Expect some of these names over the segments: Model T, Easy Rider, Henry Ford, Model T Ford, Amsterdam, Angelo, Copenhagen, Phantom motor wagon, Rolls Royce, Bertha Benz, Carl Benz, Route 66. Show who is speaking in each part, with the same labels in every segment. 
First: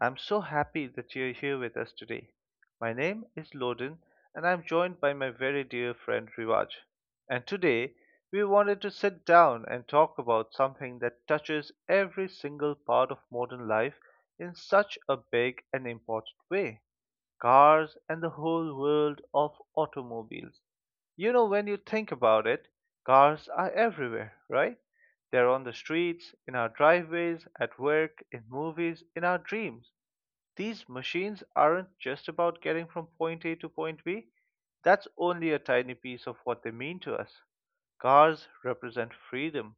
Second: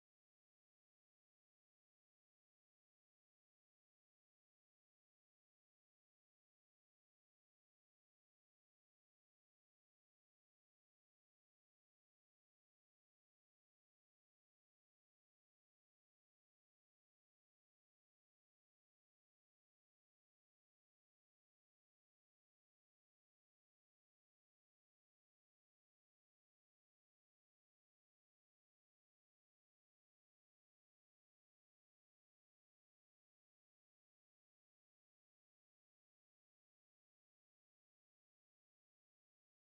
Speaker 1: I'm so happy that you're here with us today. My name is Loden, and I'm joined by my very dear friend Rivaj. And today, we wanted to sit down and talk about something that touches every single part of modern life in such a big and important way, cars and the whole world of automobiles. You know, when you think about it, cars are everywhere, right? They're on the streets, in our driveways, at work, in movies, in our dreams. These machines aren't just about getting from point A to point B. That's only a tiny piece of what they mean to us. Cars represent freedom.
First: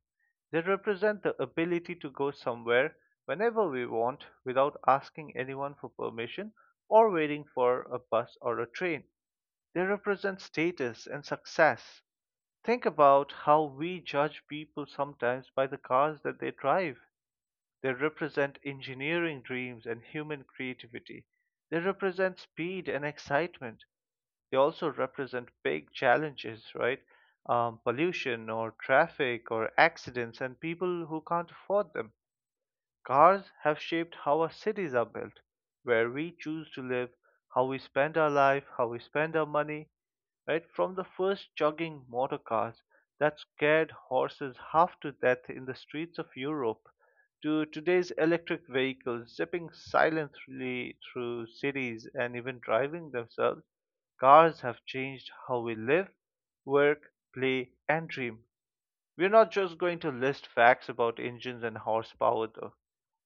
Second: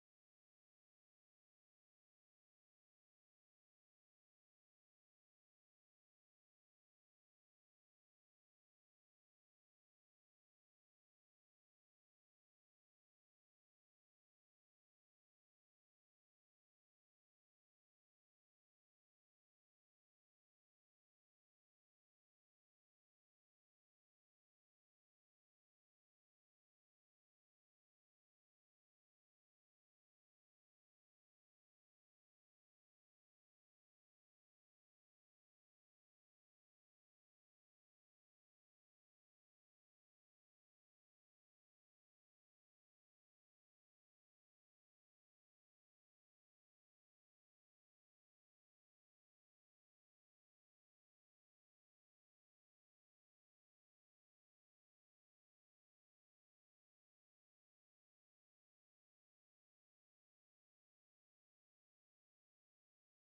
Speaker 1: They represent the ability to go somewhere whenever we want without asking anyone for permission or waiting for a bus or a train. They represent status and success. Think about how we judge people sometimes by the cars that they drive. They represent engineering dreams and human creativity. They represent speed and excitement. They also represent big challenges, right? Pollution or traffic or accidents and people who can't afford them. Cars have shaped how our cities are built, where we choose to live, how we spend our life, how we spend our money, right? From the first jogging motor cars that scared horses half to death in the streets of Europe to today's electric vehicles zipping silently through cities and even driving themselves, cars have changed how we live, work, play, and dream. We're not just going to list facts about engines and horsepower, though.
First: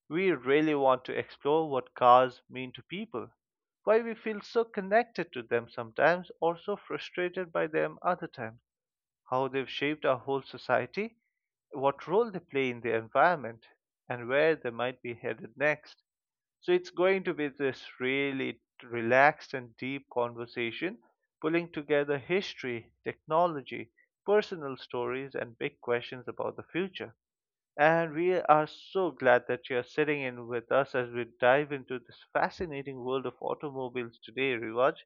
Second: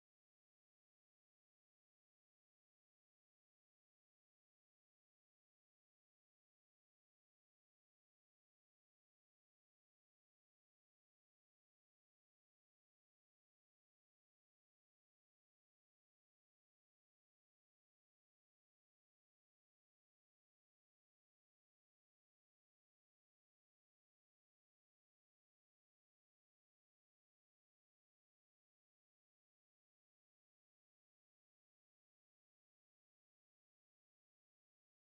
Speaker 1: We really want to explore what cars mean to people, why we feel so connected to them sometimes or so frustrated by them other times, how they've shaped our whole society, what role they play in the environment, and where they might be headed next. So it's going to be this really relaxed and deep conversation, pulling together history, technology, personal stories, and big questions about the future. And we are so glad that you are sitting in with us as we dive into this fascinating world of automobiles today, Rivaj.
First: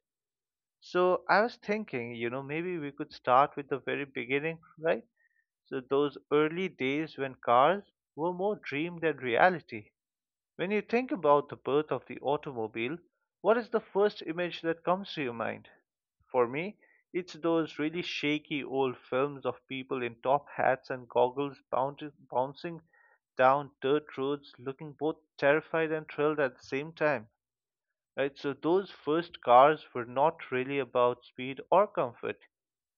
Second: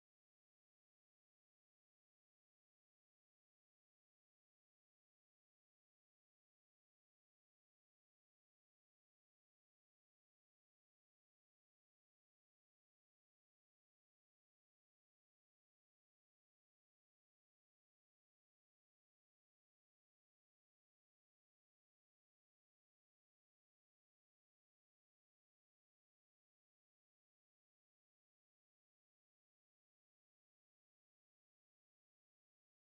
Speaker 1: So, I was thinking, you know, maybe we could start with the very beginning, right? So, those early days when cars were more dream than reality. When you think about the birth of the automobile, what is the first image that comes to your mind? For me, it's those really shaky old films of people in top hats and goggles bouncing down dirt roads looking both terrified and thrilled at the same time. Right? So, those first cars were not really about speed or comfort,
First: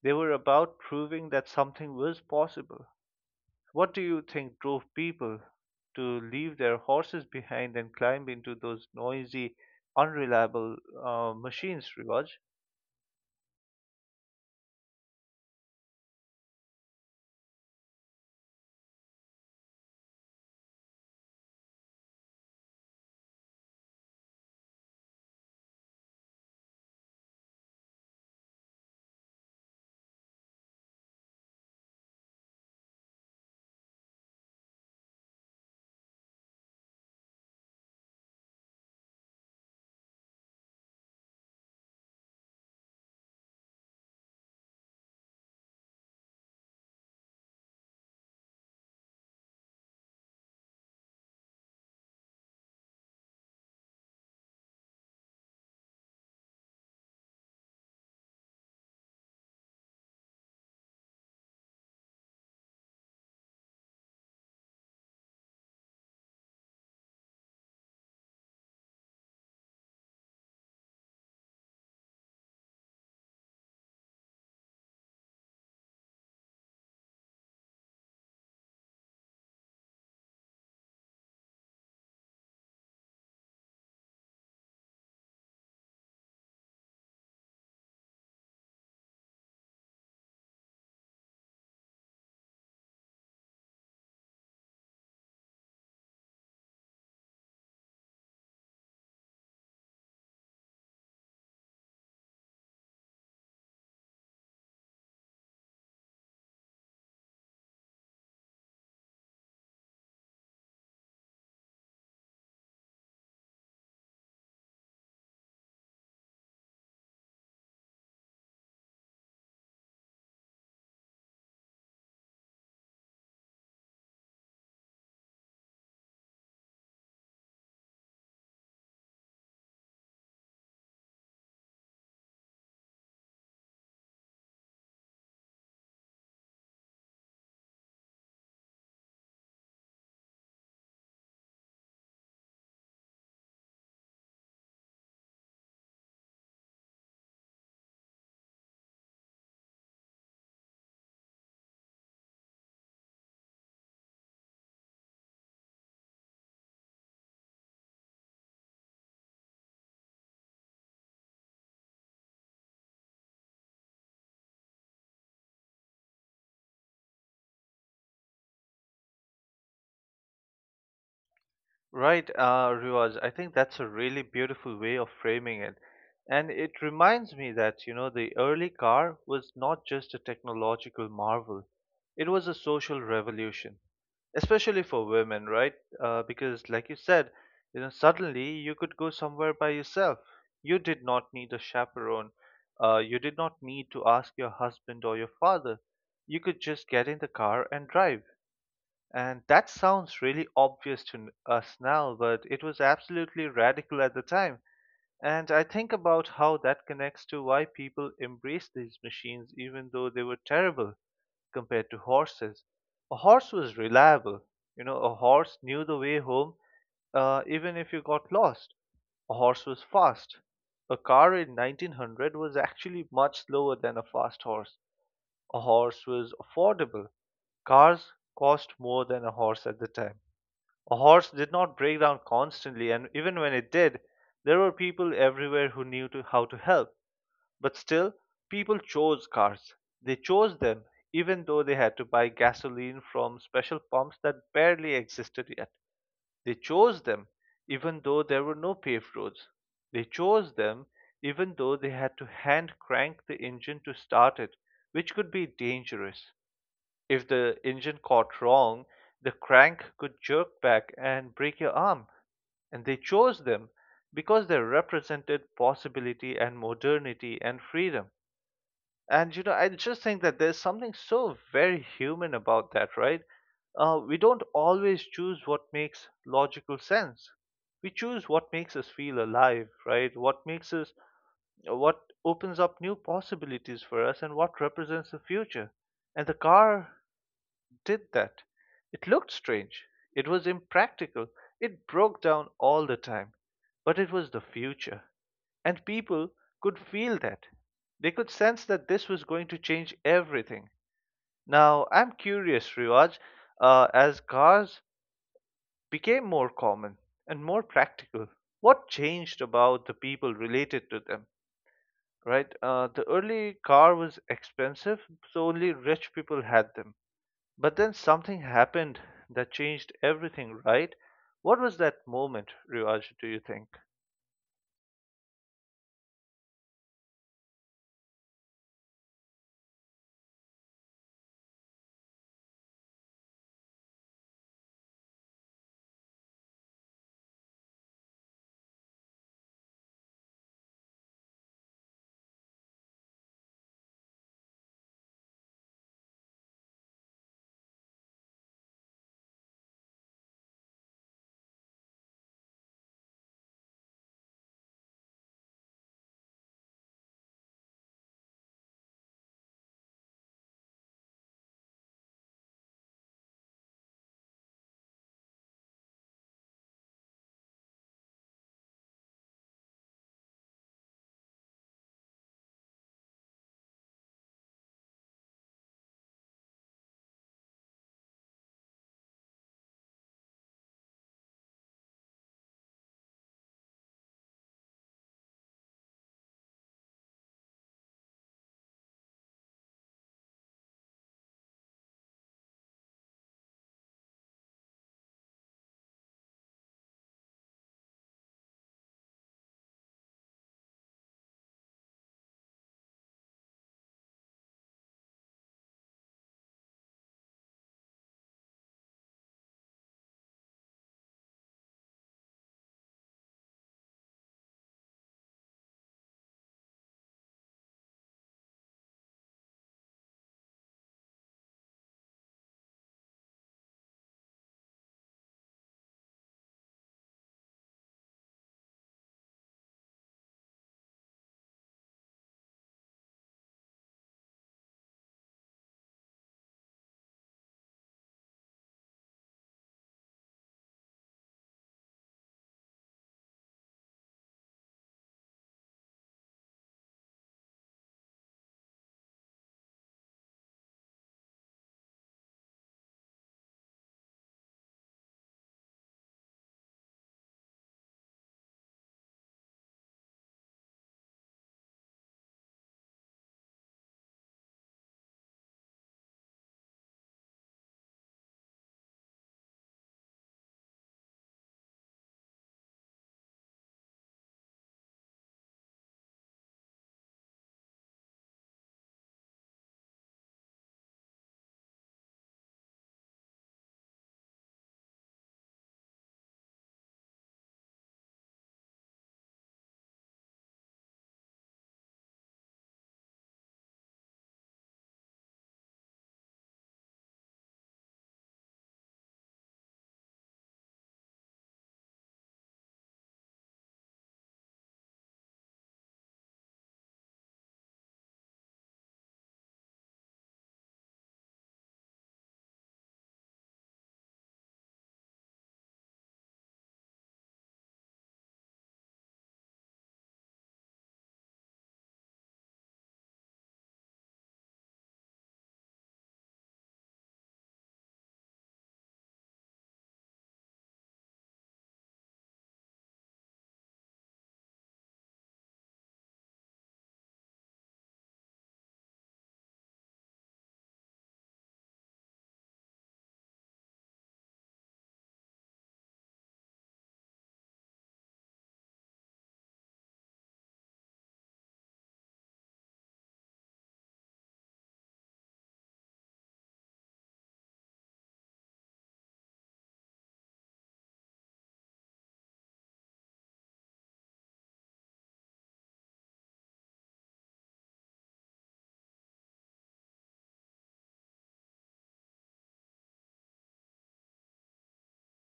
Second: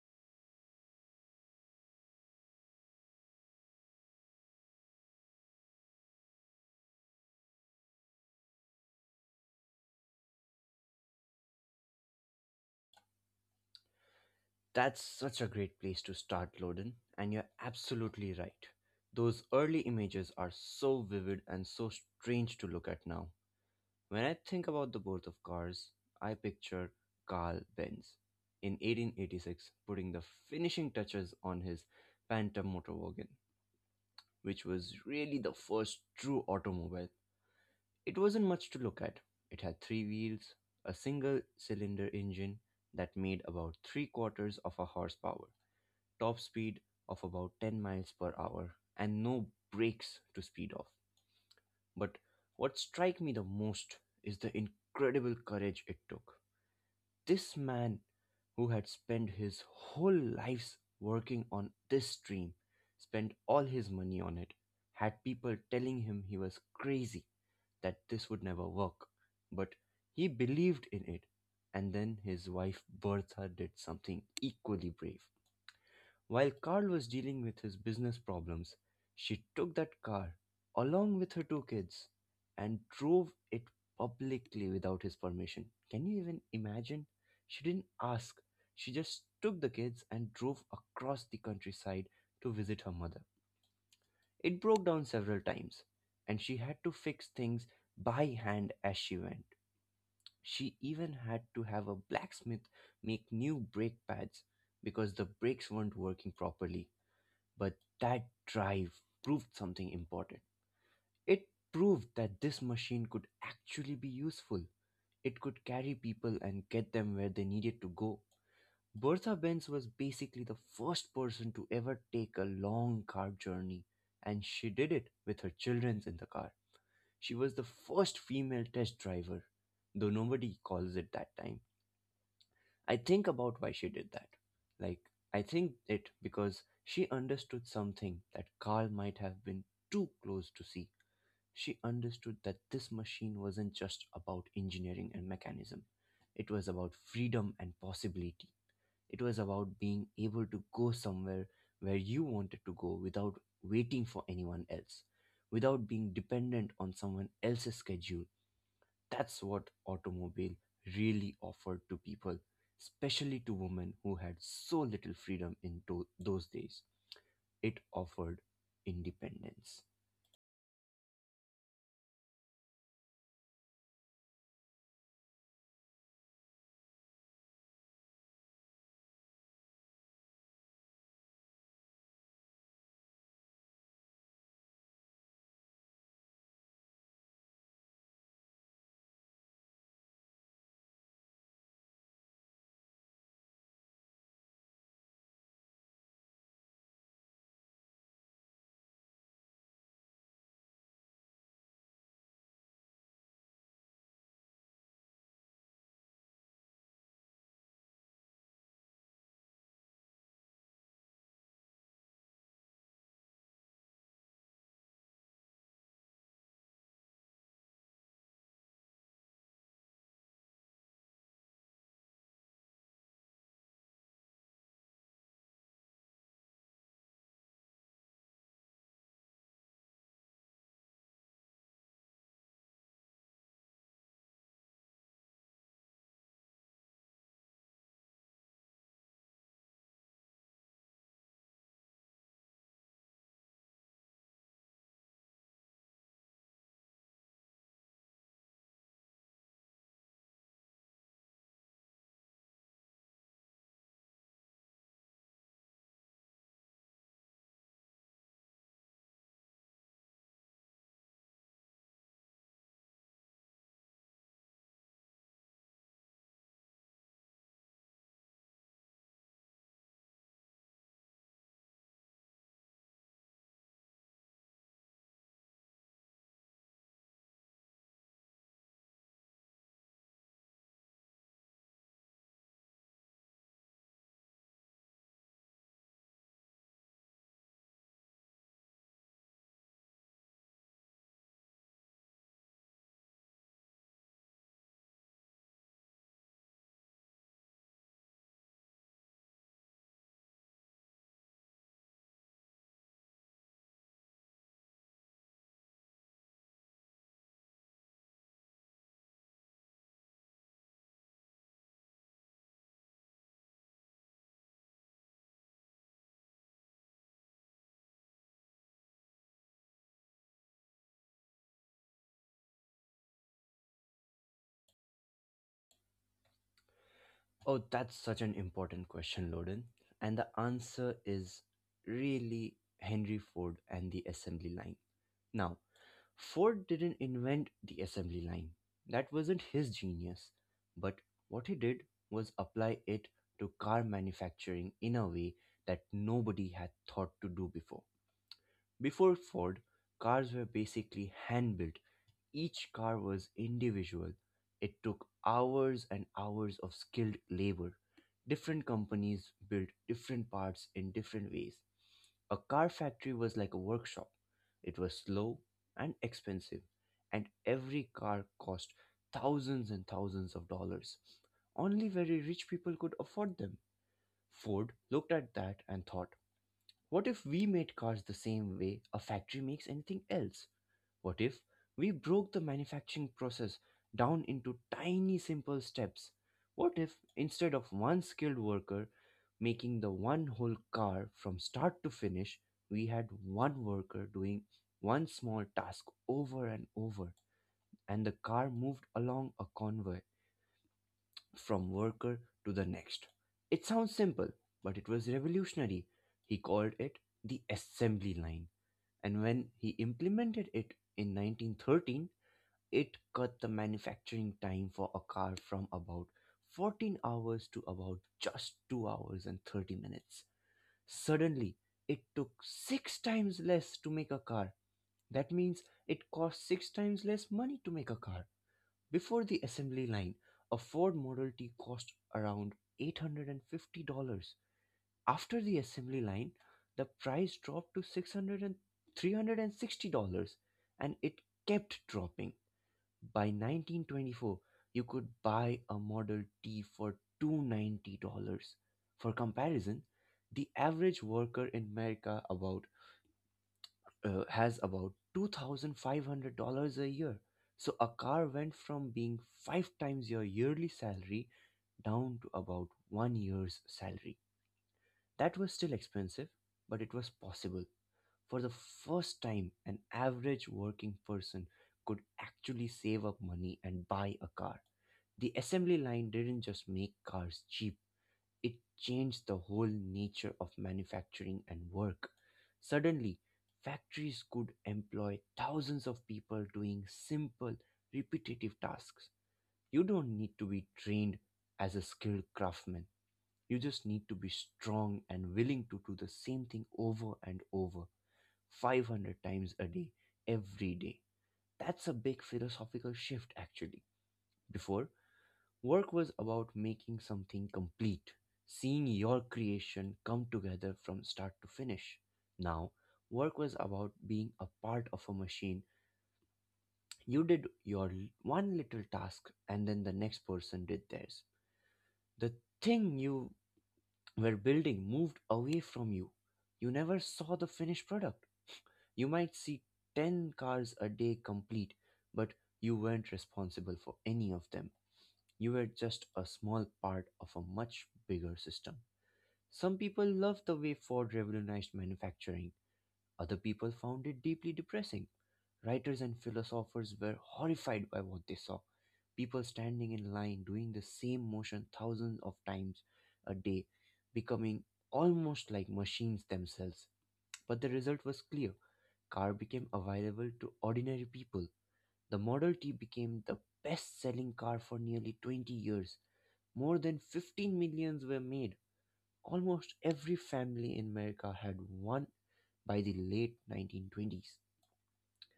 Speaker 1: they were about proving that something was possible. What do you think drove people to leave their horses behind and climb into those noisy, unreliable machines, Rivaj?
Speaker 2: That's such a great place to start, Loden, and you're absolutely right. Those early images are so vivid and so strange to look at now. When I think about the birth of cars, I picture Carl Benz in 1886 putting the finishing touches on his Phantom motor wagon, which was really the first true automobile. It wasn't much to look at. It had three wheels, a single cylinder engine that made about three-quarters of a horsepower, top speed of about 10 miles per hour, and no brakes to speed off. But what struck me the most is the incredible courage it took. This man who had spent his whole lives working on this dream, spent all his money on it, had people telling him he was crazy, that this would never work. But he believed in it. And then his wife Bertha did something equally brave. While Carl was dealing with his business problems, she took that car, along with her two kids, and drove it publicly without his permission. Can you even imagine? She didn't ask, she just took the kids and drove across the countryside to visit her mother. It broke down several times, and she had to fix things by hand as she went. She even had to have a blacksmith make new brake pads because the brakes weren't working properly. But that drive proved something important. It proved that this machine could actually be useful. It could carry people and get them where they needed to go. Bertha Benz was basically the first person to ever take a long car journey, and she did it with her children in the car. She was the first female test driver, though nobody calls it that time. I think about why she did that. Like, I think it because she understood something that Carl might have been too close to see. She understood that this machine wasn't just about engineering and mechanism, it was about freedom and possibility. It was about being able to go somewhere where you wanted to go without waiting for anyone else, without being dependent on someone else's schedule. That's what automobile really offered to people, especially to women who had so little freedom in those days. It offered independence.
Speaker 1: Right, Riwaj. I think that's a really beautiful way of framing it. And it reminds me that, you know, the early car was not just a technological marvel, it was a social revolution, especially for women, right? Because, like you said, you know, suddenly you could go somewhere by yourself. You did not need a chaperone. You did not need to ask your husband or your father. You could just get in the car and drive. And that sounds really obvious to us now, but it was absolutely radical at the time. And I think about how that connects to why people embraced these machines even though they were terrible compared to horses. A horse was reliable. You know, a horse knew the way home, even if you got lost. A horse was fast. A car in 1900 was actually much slower than a fast horse. A horse was affordable. Cars cost more than a horse at the time. A horse did not break down constantly, and even when it did, there were people everywhere who knew to how to help. But still, people chose cars. They chose them, even though they had to buy gasoline from special pumps that barely existed yet. They chose them, even though there were no paved roads. They chose them, even though they had to hand crank the engine to start it, which could be dangerous. If the engine caught wrong, the crank could jerk back and break your arm. And they chose them because they represented possibility and modernity and freedom. And you know, I just think that there's something so very human about that, right? We don't always choose what makes logical sense. We choose what makes us feel alive, right? What makes us, what opens up new possibilities for us, and what represents the future. And the car did that. It looked strange. It was impractical. It broke down all the time. But it was the future. And people could feel that. They could sense that this was going to change everything. Now, I'm curious, Riwaj, as cars became more common and more practical, what changed about the people related to them? Right? The early car was expensive, so only rich people had them. But then something happened that changed everything, right? What was that moment, Rivaj, do you think?
Speaker 2: Oh, that's such an important question, Loden. And the answer is really Henry Ford and the assembly line. Now, Ford didn't invent the assembly line. That wasn't his genius. But what he did was apply it to car manufacturing in a way that nobody had thought to do before. Before Ford, cars were basically hand built. Each car was individual. It took hours and hours of skilled labor. Different companies built different parts in different ways. A car factory was like a workshop. It was slow and expensive, and every car cost thousands and thousands of dollars. Only very rich people could afford them. Ford looked at that and thought, what if we made cars the same way a factory makes anything else? What if we broke the manufacturing process down into tiny simple steps? What if instead of one skilled worker making the one whole car from start to finish, we had one worker doing one small task over and over, and the car moved along a convoy from worker to the next? It sounds simple, but it was revolutionary. He called it the assembly line. And when he implemented it in 1913, it cut the manufacturing time for a car from about 14 hours to about just 2 hours and 30 minutes. Suddenly, it took 6 times less to make a car. That means it cost 6 times less money to make a car. Before the assembly line, a Ford Model T cost around $850. After the assembly line, the price dropped to six hundred and three hundred and sixty dollars, and it kept dropping. By 1924, you could buy a Model T for $290. For comparison, the average worker in America about has about $2,500 a year. So a car went from being five times your yearly salary down to about one year's salary. That was still expensive, but it was possible. For the first time, an average working person could actually save up money and buy a car. The assembly line didn't just make cars cheap, it changed the whole nature of manufacturing and work. Suddenly, factories could employ thousands of people doing simple, repetitive tasks. You don't need to be trained as a skilled craftsman. You just need to be strong and willing to do the same thing over and over, 500 times a day, every day. That's a big philosophical shift, actually. Before, work was about making something complete, seeing your creation come together from start to finish. Now, work was about being a part of a machine. You did your one little task, and then the next person did theirs. The thing you were building moved away from you. You never saw the finished product. You might see 10 cars a day complete, but you weren't responsible for any of them. You were just a small part of a much bigger system. Some people loved the way Ford revolutionized manufacturing; other people found it deeply depressing. Writers and philosophers were horrified by what they saw. People standing in line doing the same motion thousands of times a day, becoming almost like machines themselves. But the result was clear. Car became available to ordinary people. The Model T became the best-selling car for nearly 20 years. More than 15 millions were made. Almost every family in America had one by the late 1920s.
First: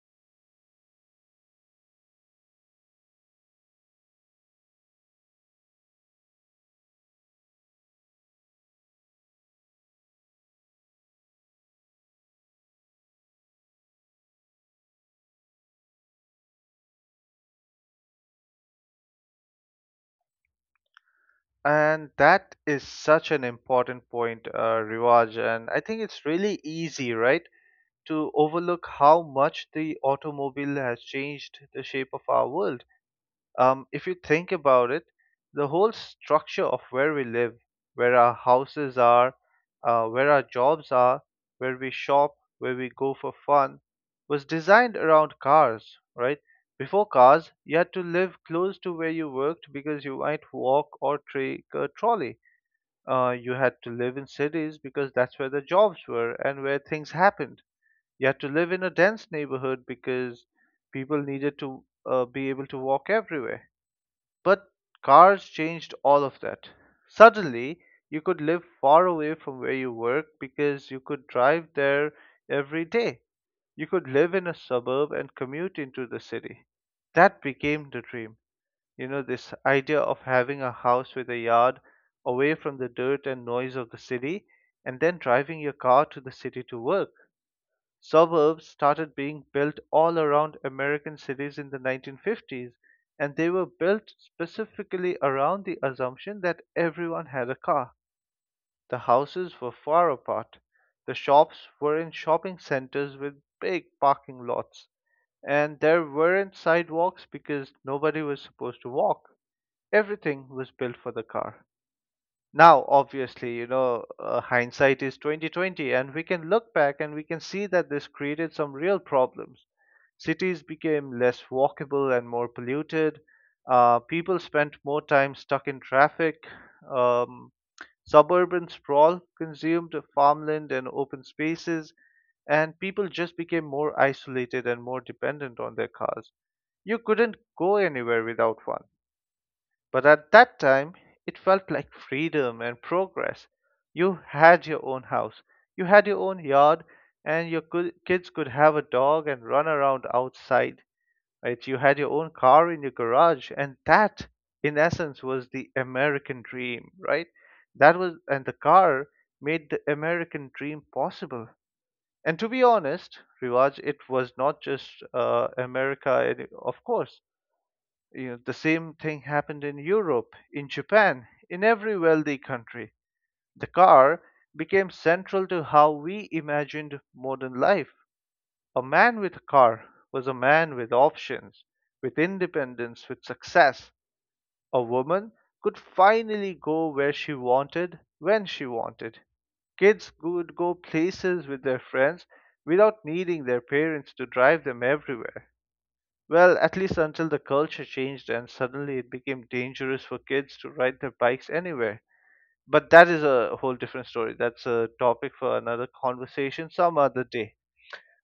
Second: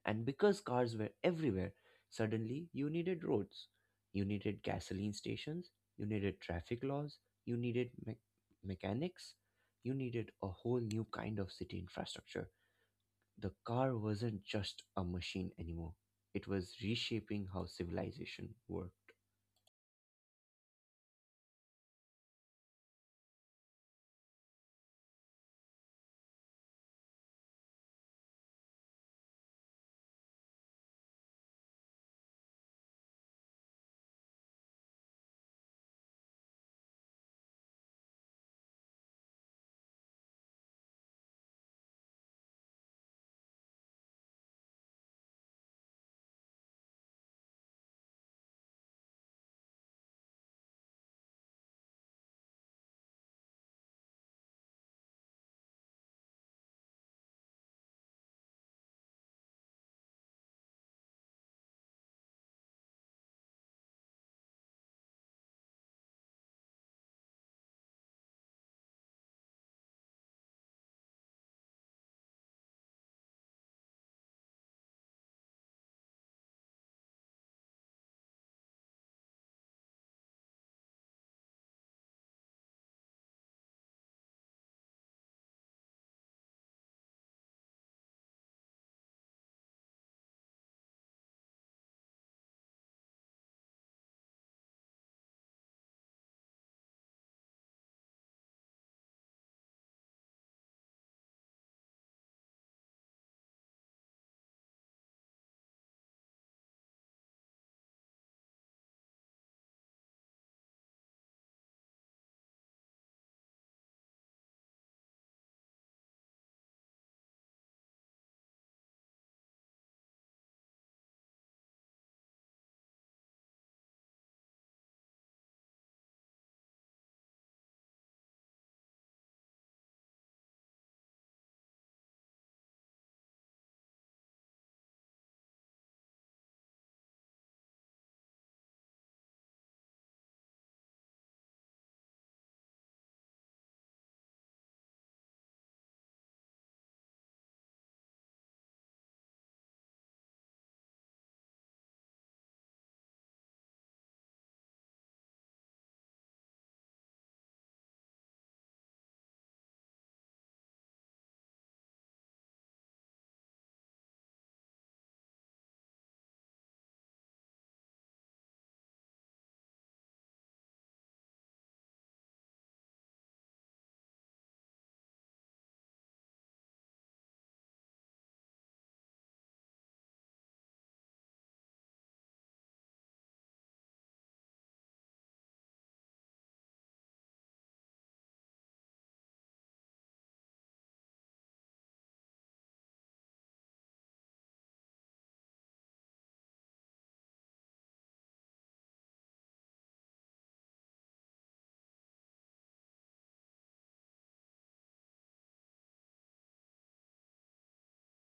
Speaker 2: And because cars were everywhere, suddenly you needed roads, you needed gasoline stations, you needed traffic laws, you needed mechanics, you needed a whole new kind of city infrastructure. The car wasn't just a machine anymore, it was reshaping how civilization worked.
Speaker 1: And that is such an important point, Rivaj. And I think it's really easy, right, to overlook how much the automobile has changed the shape of our world. If you think about it, the whole structure of where we live, where our houses are, where our jobs are, where we shop, where we go for fun, was designed around cars, right? Before cars, you had to live close to where you worked because you might walk or take a trolley. You had to live in cities because that's where the jobs were and where things happened. You had to live in a dense neighborhood because people needed to be able to walk everywhere, but cars changed all of that. Suddenly, you could live far away from where you work because you could drive there every day. You could live in a suburb and commute into the city. That became the dream. You know, this idea of having a house with a yard away from the dirt and noise of the city and then driving your car to the city to work. Suburbs started being built all around American cities in the 1950s, and they were built specifically around the assumption that everyone had a car. The houses were far apart. The shops were in shopping centers with big parking lots, and there weren't sidewalks because nobody was supposed to walk. Everything was built for the car. Now, obviously, you know, hindsight is 2020, and we can look back and we can see that this created some real problems. Cities became less walkable and more polluted. People spent more time stuck in traffic. Um, Suburban sprawl consumed farmland and open spaces, and people just became more isolated and more dependent on their cars. You couldn't go anywhere without one. But at that time, it felt like freedom and progress. You had your own house, you had your own yard, and your good, kids could have a dog and run around outside. Right? You had your own car in your garage, and that, in essence, was the American dream, right? That was, and the car made the American dream possible. And to be honest, Rivaj, it was not just America, it- of course, you know, the same thing happened in Europe, in Japan, in every wealthy country. The car became central to how we imagined modern life. A man with a car was a man with options, with independence, with success. A woman could finally go where she wanted, when she wanted. Kids could go places with their friends without needing their parents to drive them everywhere. Well, at least until the culture changed and suddenly it became dangerous for kids to ride their bikes anywhere. But that is a whole different story. That's a topic for another conversation some other day.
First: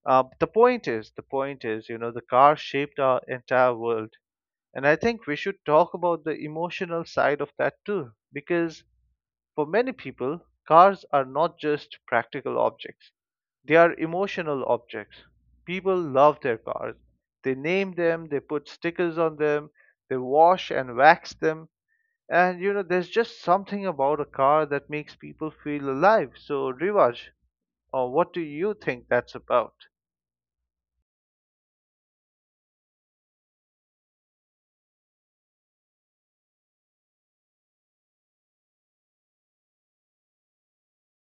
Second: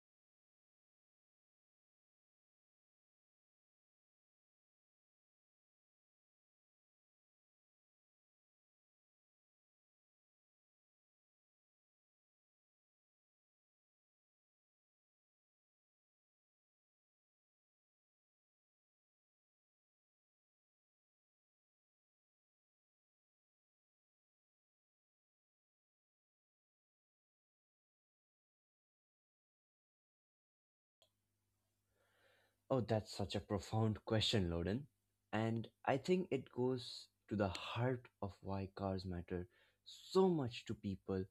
Speaker 1: The point is, you know, the car shaped our entire world. And I think we should talk about the emotional side of that too, because for many people, cars are not just practical objects, they are emotional objects. People love their cars. They name them, they put stickers on them, they wash and wax them. And you know, there's just something about a car that makes people feel alive. So, Rivaj, what do you think that's about?
Speaker 2: Oh, that's such a profound question, Loden. And I think it goes to the heart of why cars matter so much to people,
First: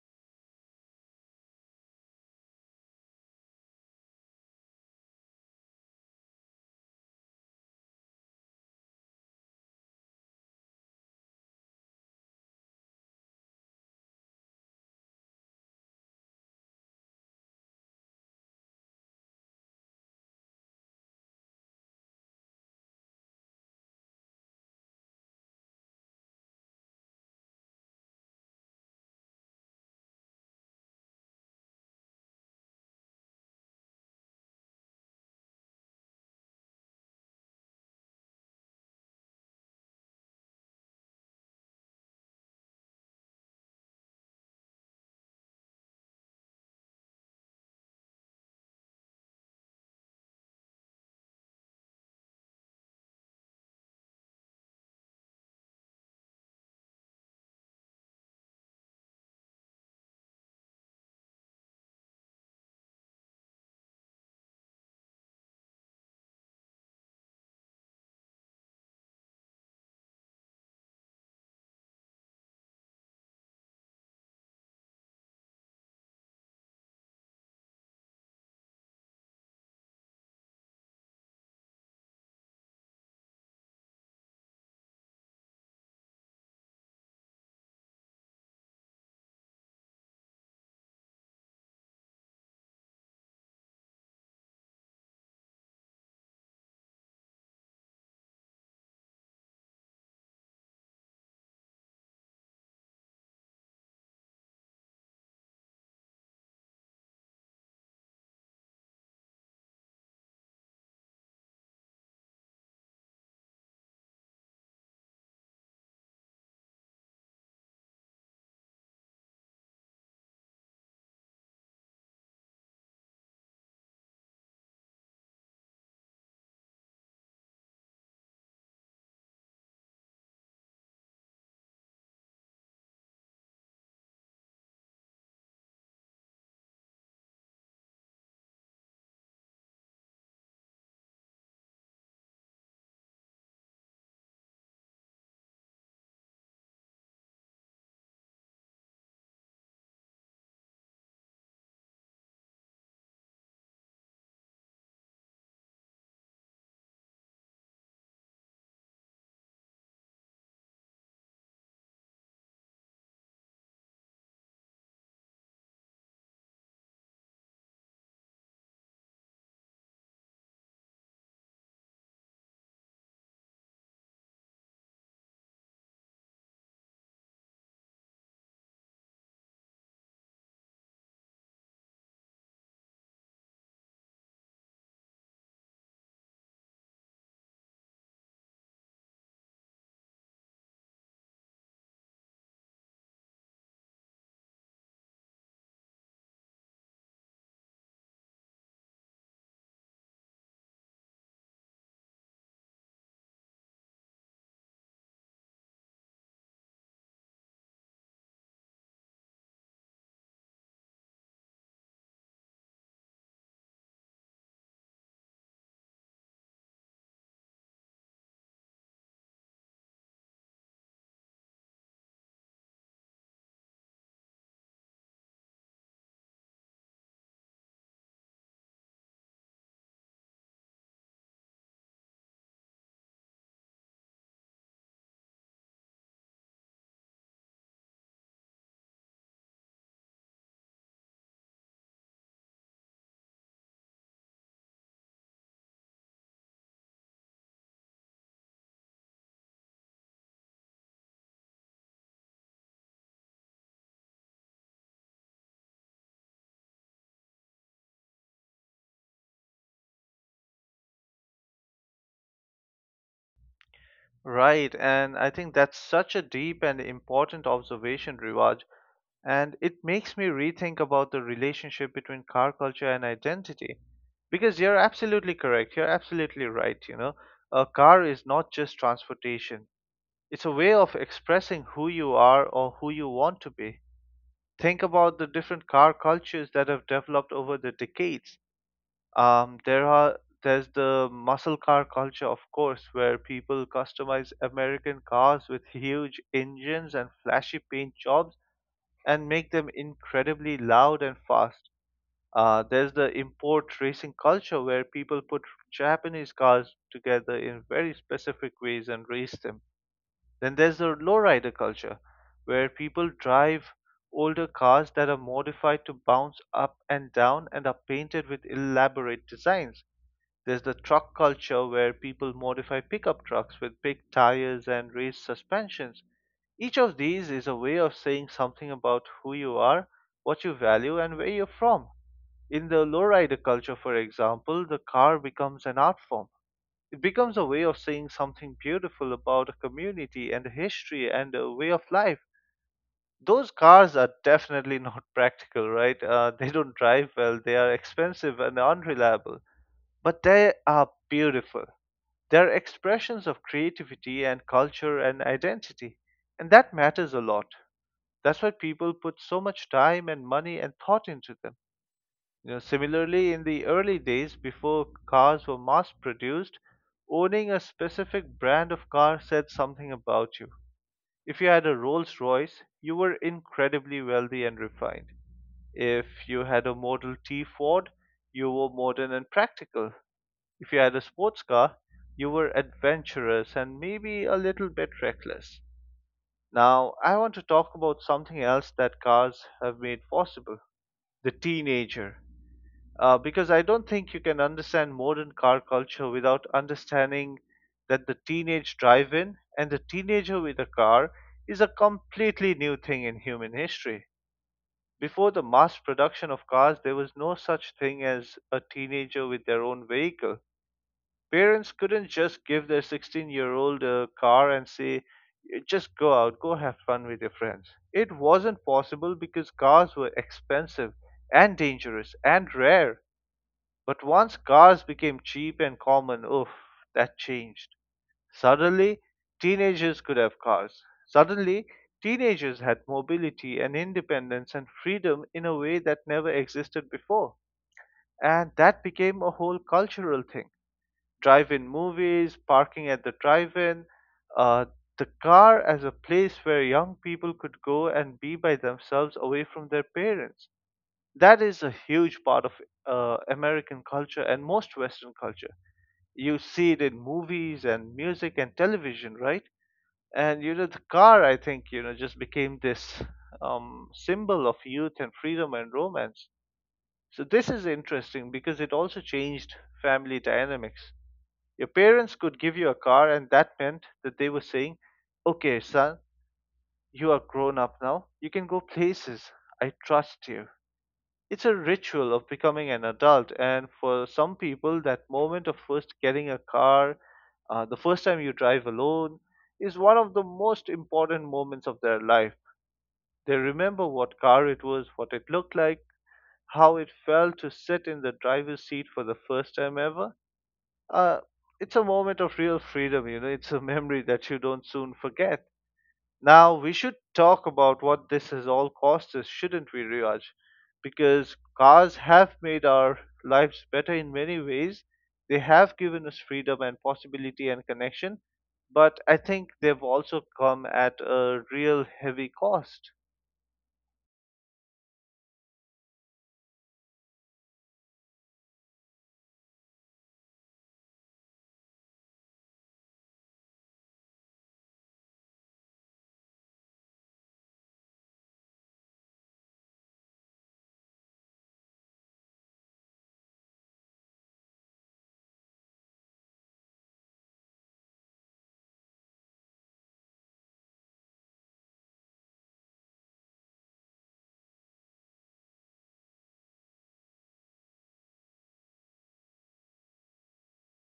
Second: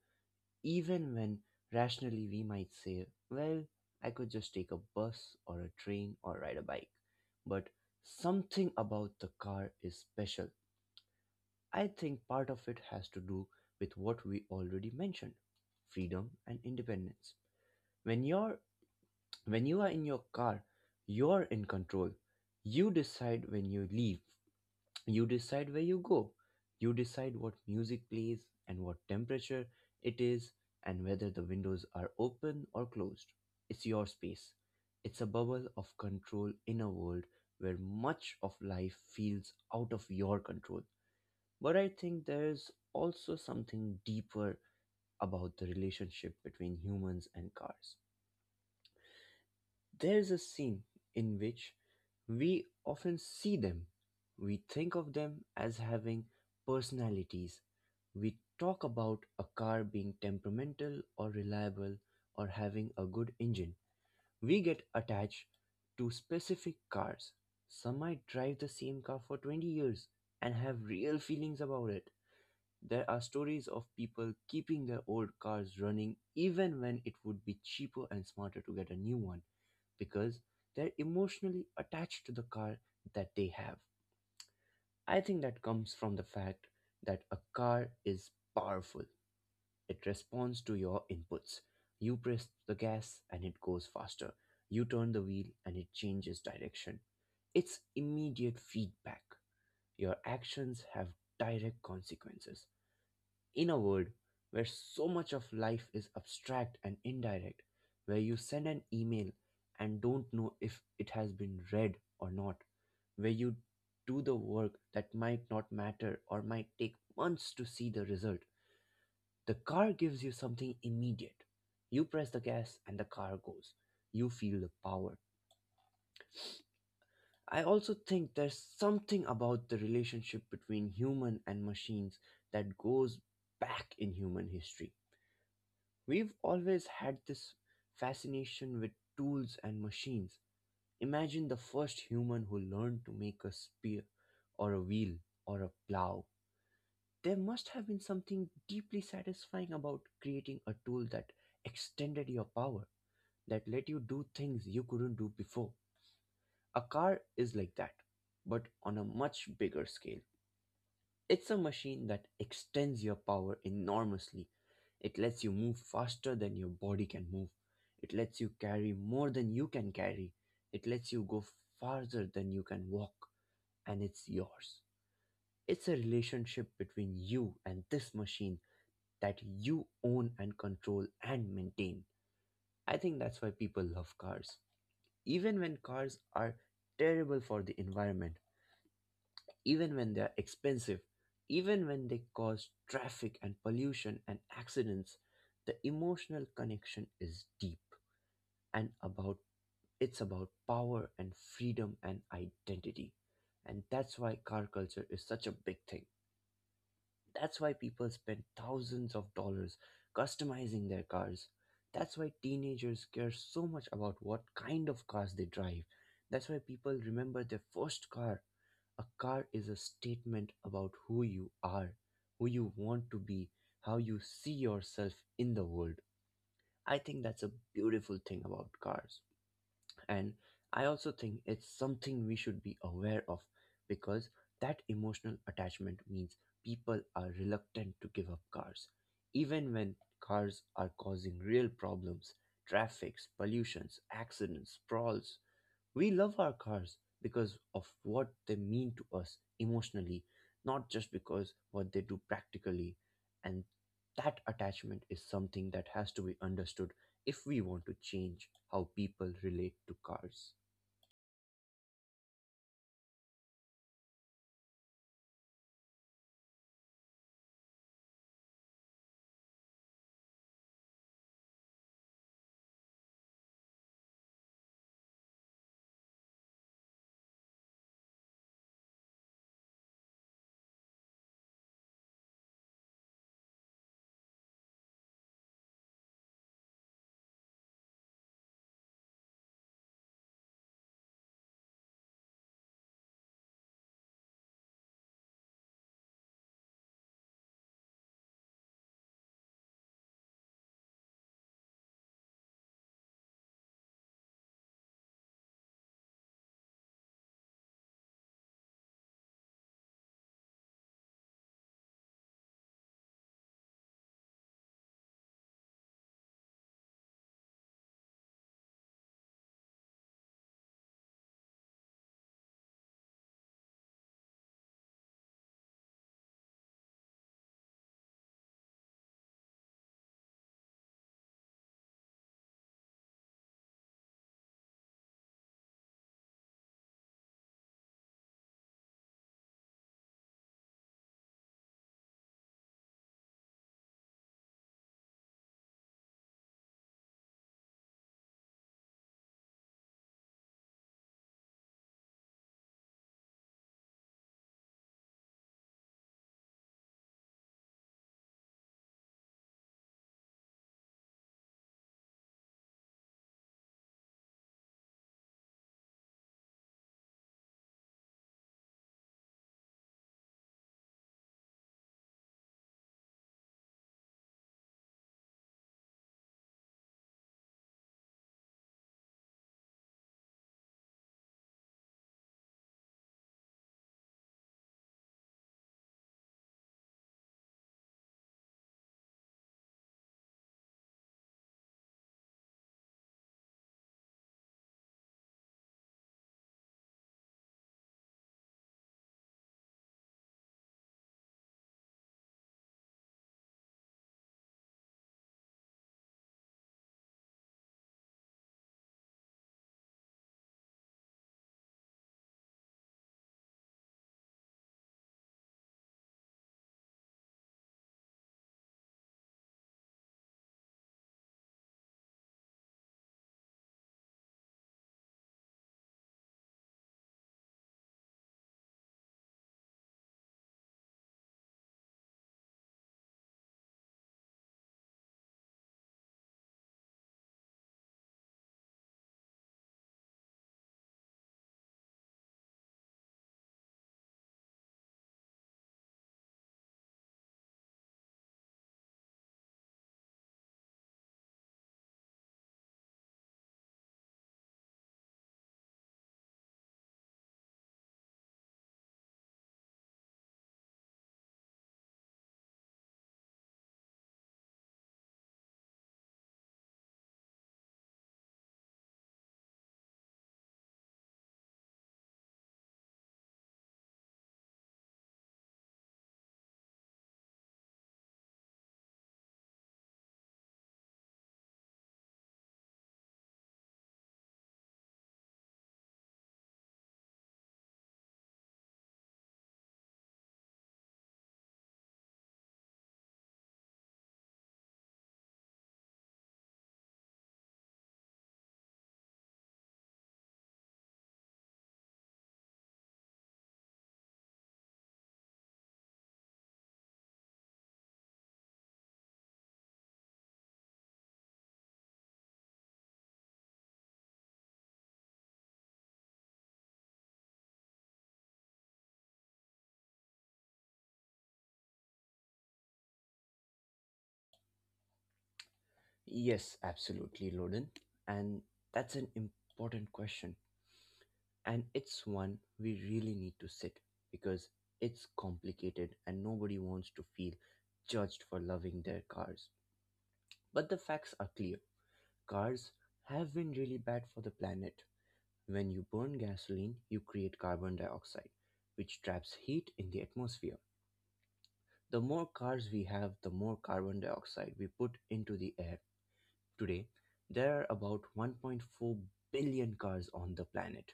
Speaker 2: even when rationally we might say, well, I could just take a bus or a train or ride a bike. But something about the car is special. I think part of it has to do with what we already mentioned: freedom and independence. When you're when you are in your car, you're in control. You decide when you leave, you decide where you go, you decide what music plays and what temperature it is and whether the windows are open or closed. It's your space. It's a bubble of control in a world where much of life feels out of your control. But I think there's also something deeper about the relationship between humans and cars. There's a scene in which we often see them. We think of them as having personalities. We talk about a car being temperamental or reliable or having a good engine. We get attached to specific cars. Some might drive the same car for 20 years and have real feelings about it. There are stories of people keeping their old cars running even when it would be cheaper and smarter to get a new one because they're emotionally attached to the car that they have. I think that comes from the fact that a car is powerful. It responds to your inputs. You press the gas and it goes faster. You turn the wheel and it changes direction. It's immediate feedback. Your actions have direct consequences in a world where so much of life is abstract and indirect, where you send an email and don't know if it has been read or not, where you do the work that might not matter or might take months to see the result, the car gives you something immediate. You press the gas and the car goes. You feel the power. I also think there's something about the relationship between human and machines that goes back in human history. We've always had this fascination with tools and machines. Imagine the first human who learned to make a spear or a wheel or a plow. There must have been something deeply satisfying about creating a tool that extended your power, that let you do things you couldn't do before. A car is like that, but on a much bigger scale. It's a machine that extends your power enormously. It lets you move faster than your body can move. It lets you carry more than you can carry. It lets you go farther than you can walk, and it's yours. It's a relationship between you and this machine that you own and control and maintain. I think that's why people love cars. Even when cars are terrible for the environment, even when they are expensive, even when they cause traffic and pollution and accidents, the emotional connection is deep, and about it's about power and freedom and identity. And that's why car culture is such a big thing. That's why people spend thousands of dollars customizing their cars. That's why teenagers care so much about what kind of cars they drive. That's why people remember their first car. A car is a statement about who you are, who you want to be, how you see yourself in the world. I think that's a beautiful thing about cars. And I also think it's something we should be aware of, because that emotional attachment means people are reluctant to give up cars, even when cars are causing real problems: traffics, pollutions, accidents, sprawls. We love our cars because of what they mean to us emotionally, not just because what they do practically. And that attachment is something that has to be understood if we want to change how people relate to cars.
Speaker 1: Right, and I think that's such a deep and important observation, Rivaj. And it makes me rethink about the relationship between car culture and identity. Because you're absolutely correct. You're absolutely right. You know, a car is not just transportation, it's a way of expressing who you are or who you want to be. Think about the different car cultures that have developed over the decades. There's the muscle car culture, of course, where people customize American cars with huge engines and flashy paint jobs and make them incredibly loud and fast. There's the import racing culture where people put Japanese cars together in very specific ways and race them. Then there's the lowrider culture where people drive older cars that are modified to bounce up and down and are painted with elaborate designs. There's the truck culture where people modify pickup trucks with big tires and raised suspensions. Each of these is a way of saying something about who you are, what you value, and where you're from. In the lowrider culture, for example, the car becomes an art form. It becomes a way of saying something beautiful about a community and a history and a way of life. Those cars are definitely not practical, right? They don't drive well, they are expensive and unreliable, but they are beautiful. They're expressions of creativity and culture and identity, and that matters a lot. That's why people put so much time and money and thought into them. You know, similarly, in the early days before cars were mass produced, owning a specific brand of car said something about you. If you had a Rolls Royce, you were incredibly wealthy and refined. If you had a Model T Ford, you were modern and practical. If you had a sports car, you were adventurous and maybe a little bit reckless. Now, I want to talk about something else that cars have made possible: the teenager. Because I don't think you can understand modern car culture without understanding that the teenage drive in and the teenager with a car is a completely new thing in human history. Before the mass production of cars, there was no such thing as a teenager with their own vehicle. Parents couldn't just give their 16-year-old a car and say, "Eh, just go out, go have fun with your friends." It wasn't possible because cars were expensive and dangerous and rare. But once cars became cheap and common, oof, that changed. Suddenly, teenagers could have cars. Suddenly, teenagers had mobility and independence and freedom in a way that never existed before. And that became a whole cultural thing: drive-in movies, parking at the drive-in, uh, the car as a place where young people could go and be by themselves away from their parents. That is a huge part of American culture and most Western culture. You see it in movies and music and television, right? And you know, the car, I think, you know, just became this symbol of youth and freedom and romance. So this is interesting because it also changed family dynamics. Your parents could give you a car, and that meant that they were saying, "Okay, son, you are grown up now. You can go places. I trust you." It's a ritual of becoming an adult, and for some people, that moment of first getting a car, the first time you drive alone, is one of the most important moments of their life. They remember what car it was, what it looked like, how it felt to sit in the driver's seat for the first time ever. uh, it's a moment of real freedom, you know, it's a memory that you don't soon forget. Now, we should talk about what this has all cost us, shouldn't we, Riaj? Because cars have made our lives better in many ways. They have given us freedom and possibility and connection, but I think they've also come at a real heavy cost.
Speaker 2: Yes, absolutely, Loden. And that's an important question. And it's one we really need to sit, because it's complicated and nobody wants to feel judged for loving their cars. But the facts are clear. Cars have been really bad for the planet. When you burn gasoline, you create carbon dioxide, which traps heat in the atmosphere. The more cars we have, the more carbon dioxide we put into the air. Today, there are about 1.4 billion cars on the planet.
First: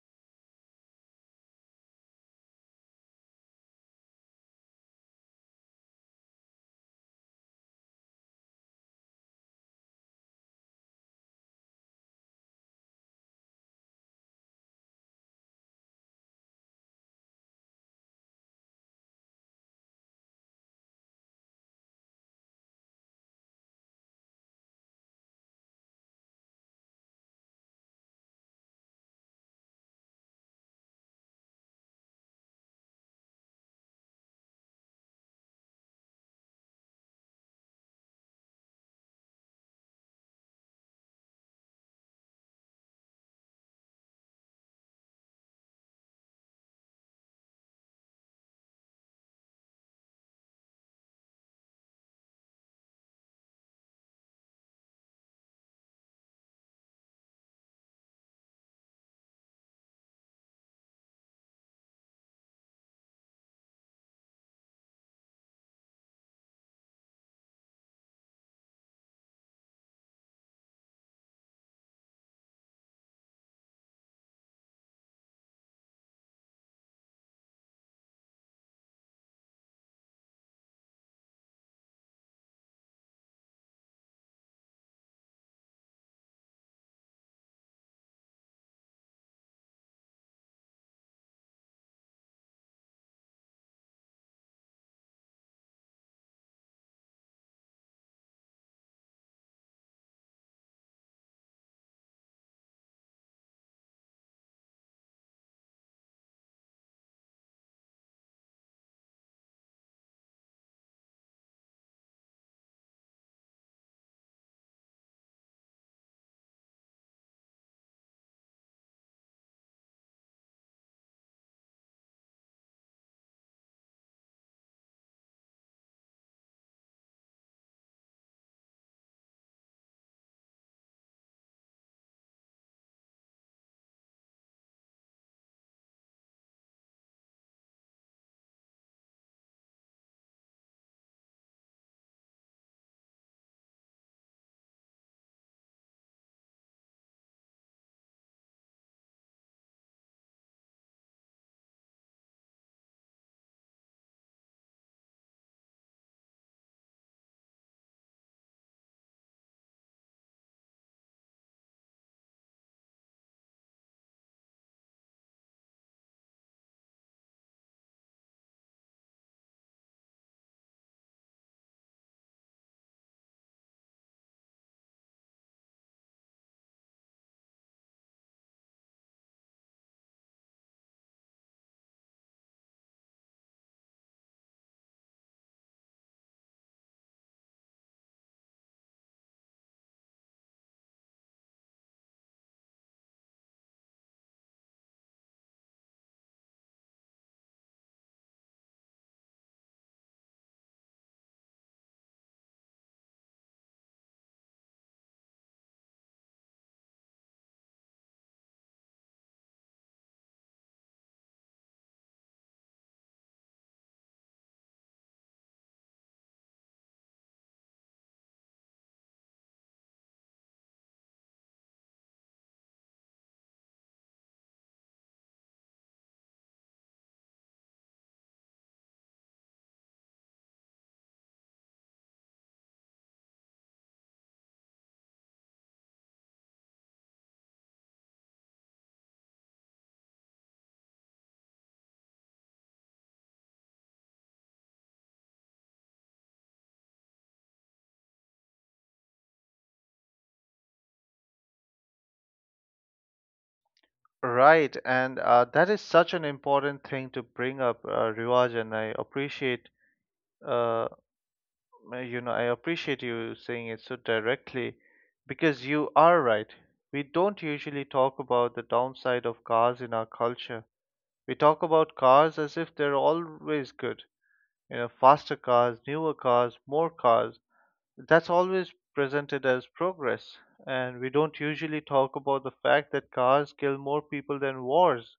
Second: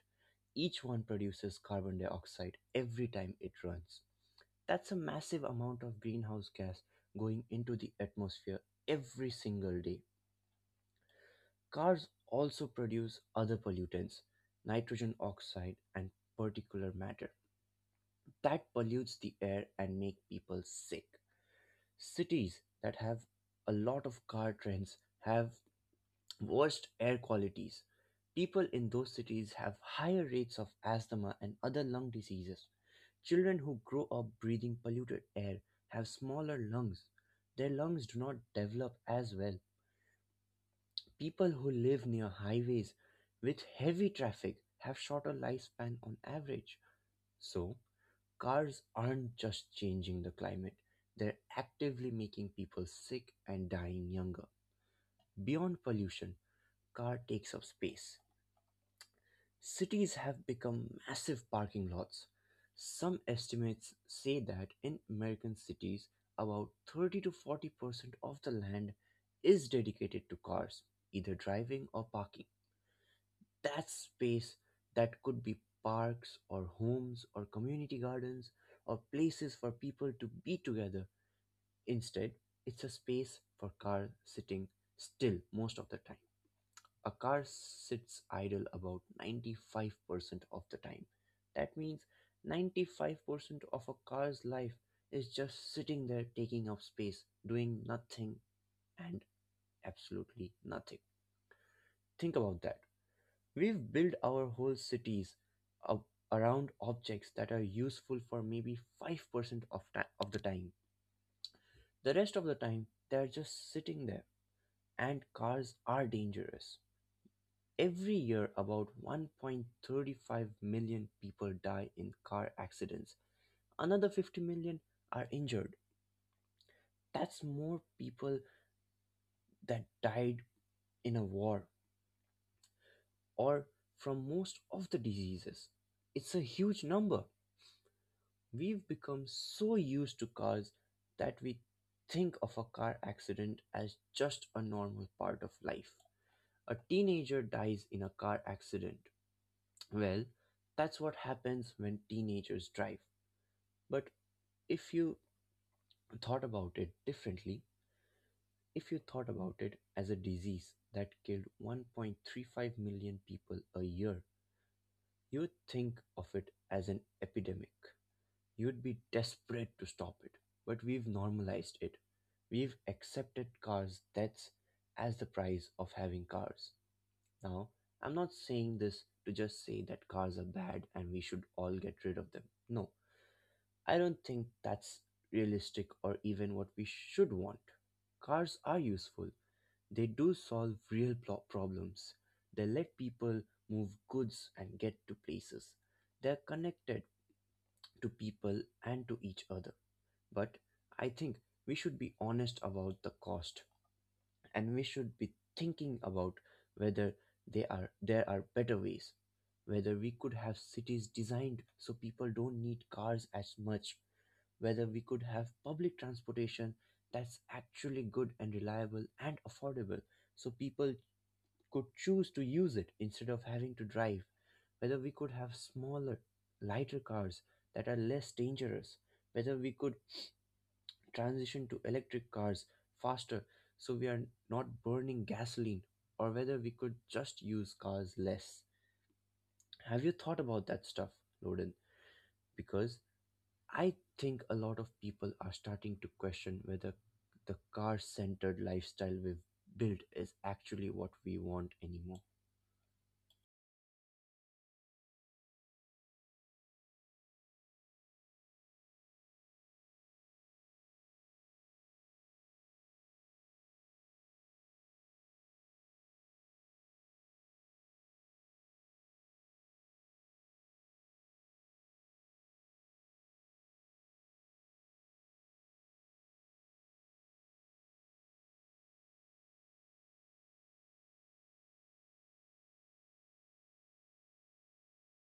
Speaker 2: Each one produces carbon dioxide every time it runs. That's a massive amount of greenhouse gas going into the atmosphere every single day. Cars also produce other pollutants, nitrogen oxide and particulate matter, that pollutes the air and make people sick. Cities that have a lot of car trends have worst air qualities. People in those cities have higher rates of asthma and other lung diseases. Children who grow up breathing polluted air have smaller lungs. Their lungs do not develop as well. People who live near highways with heavy traffic have shorter lifespan on average. So, cars aren't just changing the climate, they're actively making people sick and dying younger. Beyond pollution, car takes up space. Cities have become massive parking lots. Some estimates say that in American cities, about 30 to 40% of the land is dedicated to cars, either driving or parking. That space that could be parks or homes or community gardens or places for people to be together. Instead, it's a space for cars sitting still most of the time. A car sits idle about 95% of the time. That means 95% of a car's life is just sitting there taking up space, doing nothing and absolutely nothing. Think about that. We've built our whole cities up around objects that are useful for maybe 5% of the time. The rest of the time, they're just sitting there. And cars are dangerous. Every year, about 1.35 million people die in car accidents. Another 50 million are injured. That's more people that died in a war or from most of the diseases. It's a huge number. We've become so used to cars that we think of a car accident as just a normal part of life. A teenager dies in a car accident. Well, that's what happens when teenagers drive. But if you thought about it differently, if you thought about it as a disease that killed 1.35 million people a year, you would think of it as an epidemic. You'd be desperate to stop it. But we've normalized it. We've accepted cars' deaths as the price of having cars. Now, I'm not saying this to just say that cars are bad and we should all get rid of them. No, I don't think that's realistic or even what we should want. Cars are useful. They do solve real problems. They let people move goods and get to places. They're connected to people and to each other. But I think we should be honest about the cost, and we should be thinking about whether they are there are better ways, whether we could have cities designed so people don't need cars as much, whether we could have public transportation that's actually good and reliable and affordable so people could choose to use it instead of having to drive, whether we could have smaller, lighter cars that are less dangerous, whether we could transition to electric cars faster so we are not burning gasoline, or whether we could just use cars less. Have you thought about that stuff, Loden? Because I think a lot of people are starting to question whether the car centered lifestyle we've built is actually what we want anymore.
Speaker 1: Right, and that is such an important thing to bring up, Rivaj, and I appreciate uh, you know, I appreciate you saying it so directly because you are right. We don't usually talk about the downside of cars in our culture. We talk about cars as if they're always good. You know, faster cars, newer cars, more cars. That's always presented as progress. And we don't usually talk about the fact that cars kill more people than wars.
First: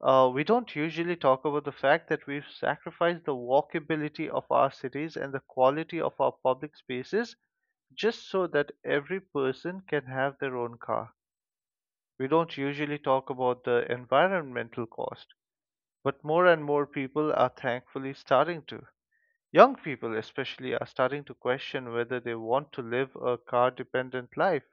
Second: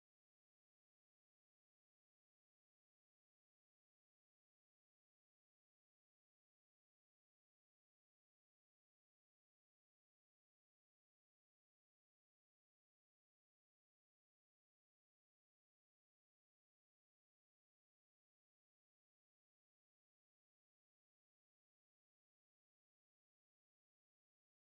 Speaker 1: We don't usually talk about the fact that we've sacrificed the walkability of our cities and the quality of our public spaces just so that every person can have their own car. We don't usually talk about the environmental cost, but more and more people are thankfully starting to. Young people, especially, are starting to question whether they want to live a car dependent life.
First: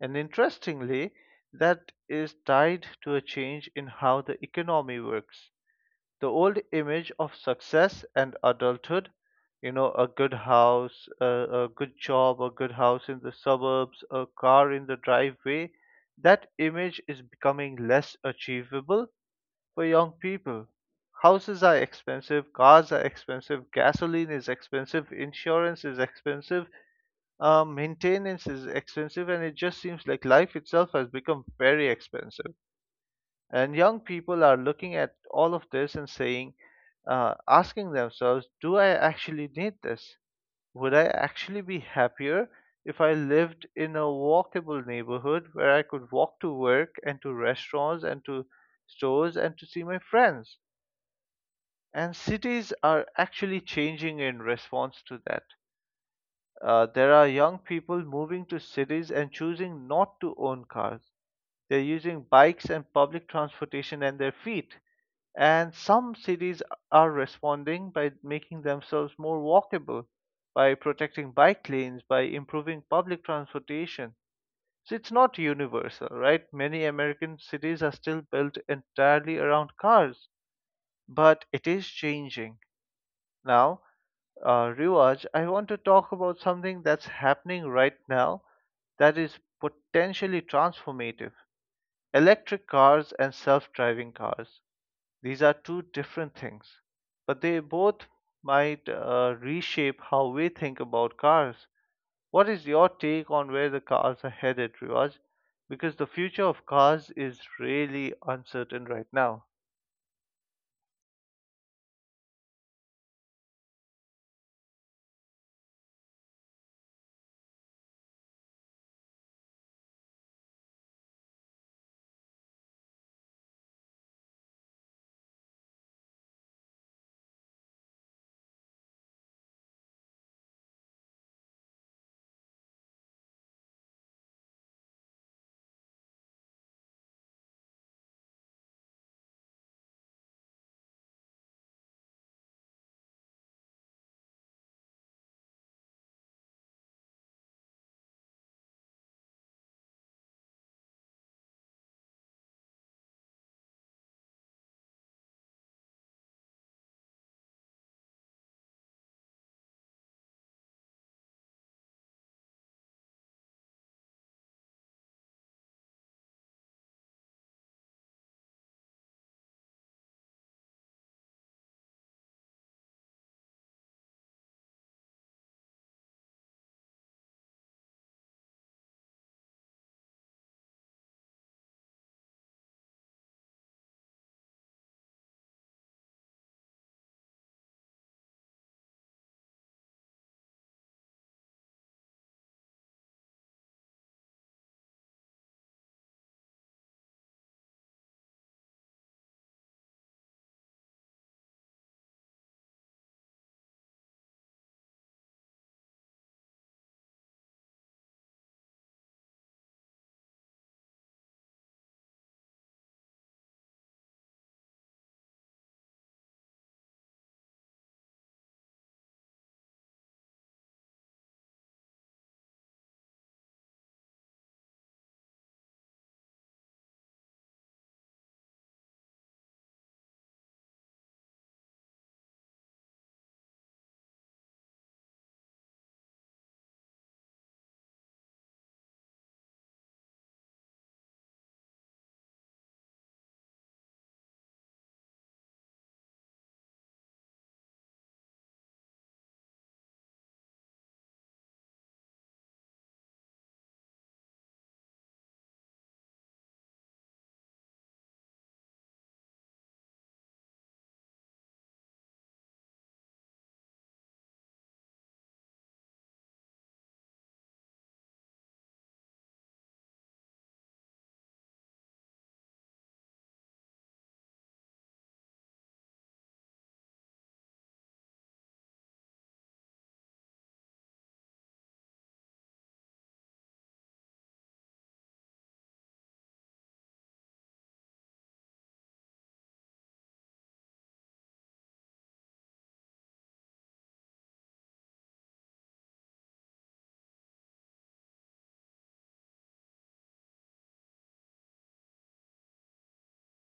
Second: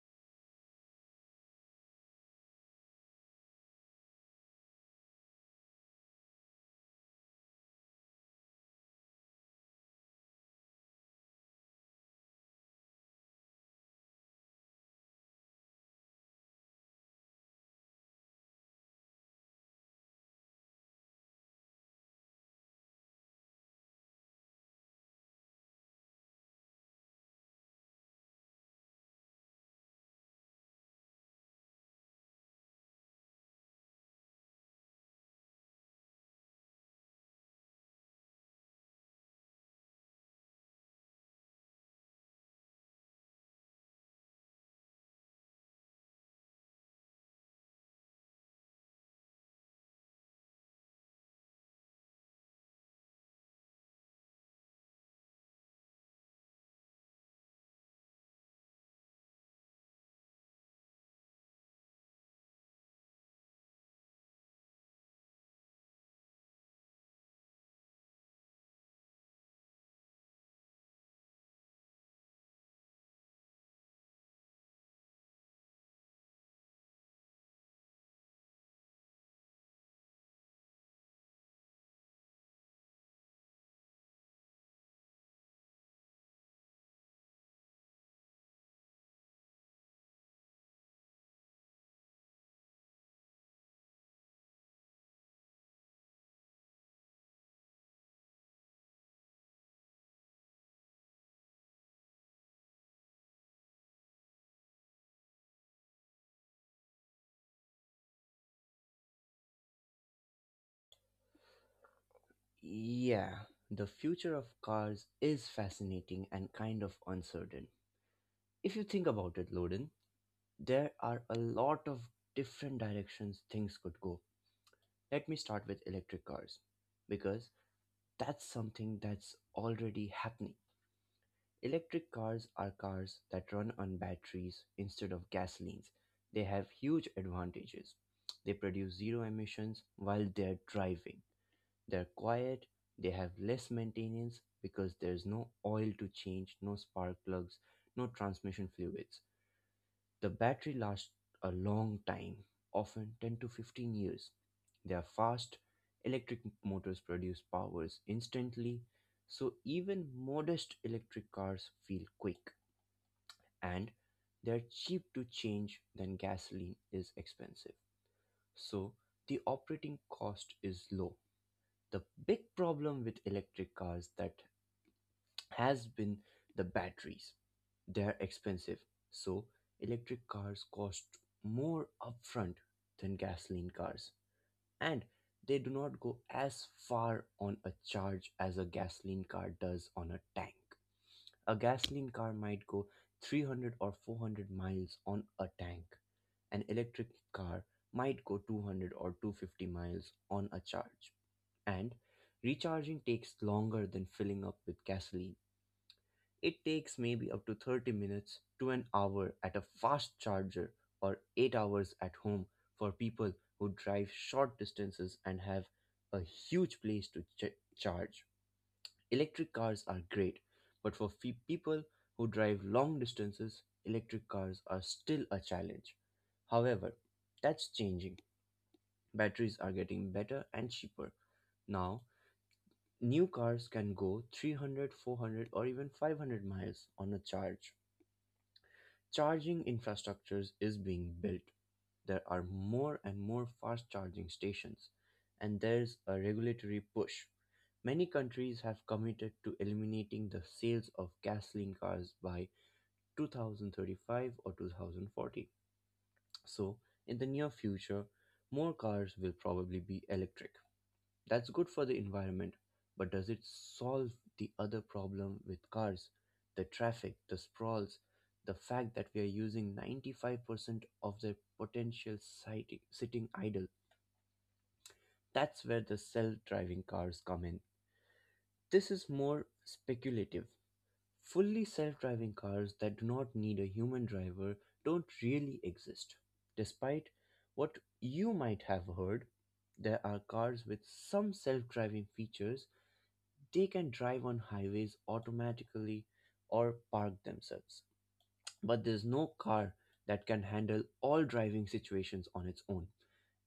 Speaker 1: And interestingly, that is tied to a change in how the economy works. The old image of success and adulthood, you know, a good house a good job, a good house in the suburbs, a car in the driveway, that image is becoming less achievable for young people. Houses are expensive, cars are expensive, gasoline is expensive, insurance is expensive, maintenance is expensive, and it just seems like life itself has become very expensive. And young people are looking at all of this and saying, asking themselves, do I actually need this? Would I actually be happier if I lived in a walkable neighborhood where I could walk to work and to restaurants and to stores and to see my friends? And cities are actually changing in response to that. There are young people moving to cities and choosing not to own cars. They're using bikes and public transportation and their feet. And some cities are responding by making themselves more walkable, by protecting bike lanes, by improving public transportation. So it's not universal, right? Many American cities are still built entirely around cars, but it is changing. Now, Riwaj, I want to talk about something that's happening right now that is potentially transformative: electric cars and self driving cars. These are two different things, but they both might reshape how we think about cars. What is your take on where the cars are headed, Riwaj? Because the future of cars is really uncertain right now.
Speaker 2: Yeah, the future of cars is fascinating and kind of uncertain. If you think about it, Loden, there are a lot of different directions things could go. Let me start with electric cars because that's something that's already happening. Electric cars are cars that run on batteries instead of gasolines. They have huge advantages. They produce zero emissions while they're driving. They're quiet, they have less maintenance because there's no oil to change, no spark plugs, no transmission fluids. The battery lasts a long time, often 10 to 15 years. Their fast electric motors produce powers instantly, so even modest electric cars feel quick, and they're cheap to change than gasoline is expensive. So the operating cost is low. The big problem with electric cars that has been the batteries. They're expensive, so electric cars cost more upfront than gasoline cars, and they do not go as far on a charge as a gasoline car does on a tank. A gasoline car might go 300 or 400 miles on a tank. An electric car might go 200 or 250 miles on a charge, and recharging takes longer than filling up with gasoline. It takes maybe up to 30 minutes to an hour at a fast charger, or 8 hours at home for people who drive short distances and have a huge place to charge. Electric cars are great, but for people who drive long distances, electric cars are still a challenge. However, that's changing. Batteries are getting better and cheaper. Now, new cars can go 300, 400, or even 500 miles on a charge. Charging infrastructures is being built. There are more and more fast charging stations, and there's a regulatory push. Many countries have committed to eliminating the sales of gasoline cars by 2035 or 2040. So, in the near future, more cars will probably be electric. That's good for the environment, but does it solve the other problem with cars? The traffic, the sprawls, the fact that we are using 95% of their potential sitting idle. That's where the self driving cars come in. This is more speculative. Fully self driving cars that do not need a human driver don't really exist. Despite what you might have heard, there are cars with some self driving features. They can drive on highways automatically or park themselves. But there's no car that can handle all driving situations on its own.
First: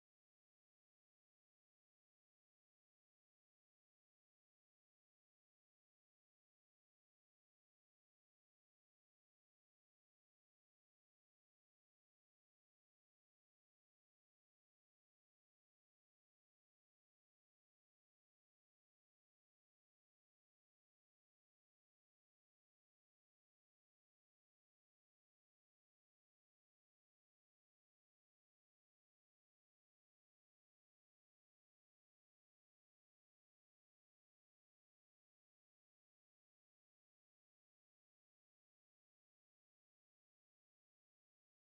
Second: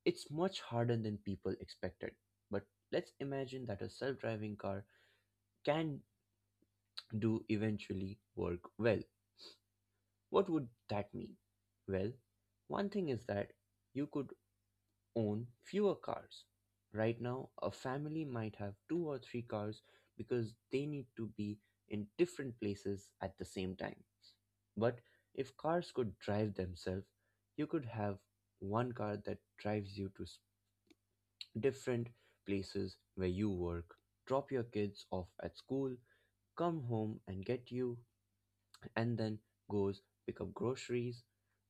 Speaker 2: It's much harder than people expected. But let's imagine that a self driving car can do eventually work well. What would that mean? Well, one thing is that you could own fewer cars. Right now, a family might have two or three cars because they need to be in different places at the same time. But if cars could drive themselves, you could have one car that drives you to different places where you work, drop your kids off at school, come home and get you, and then goes pick up groceries.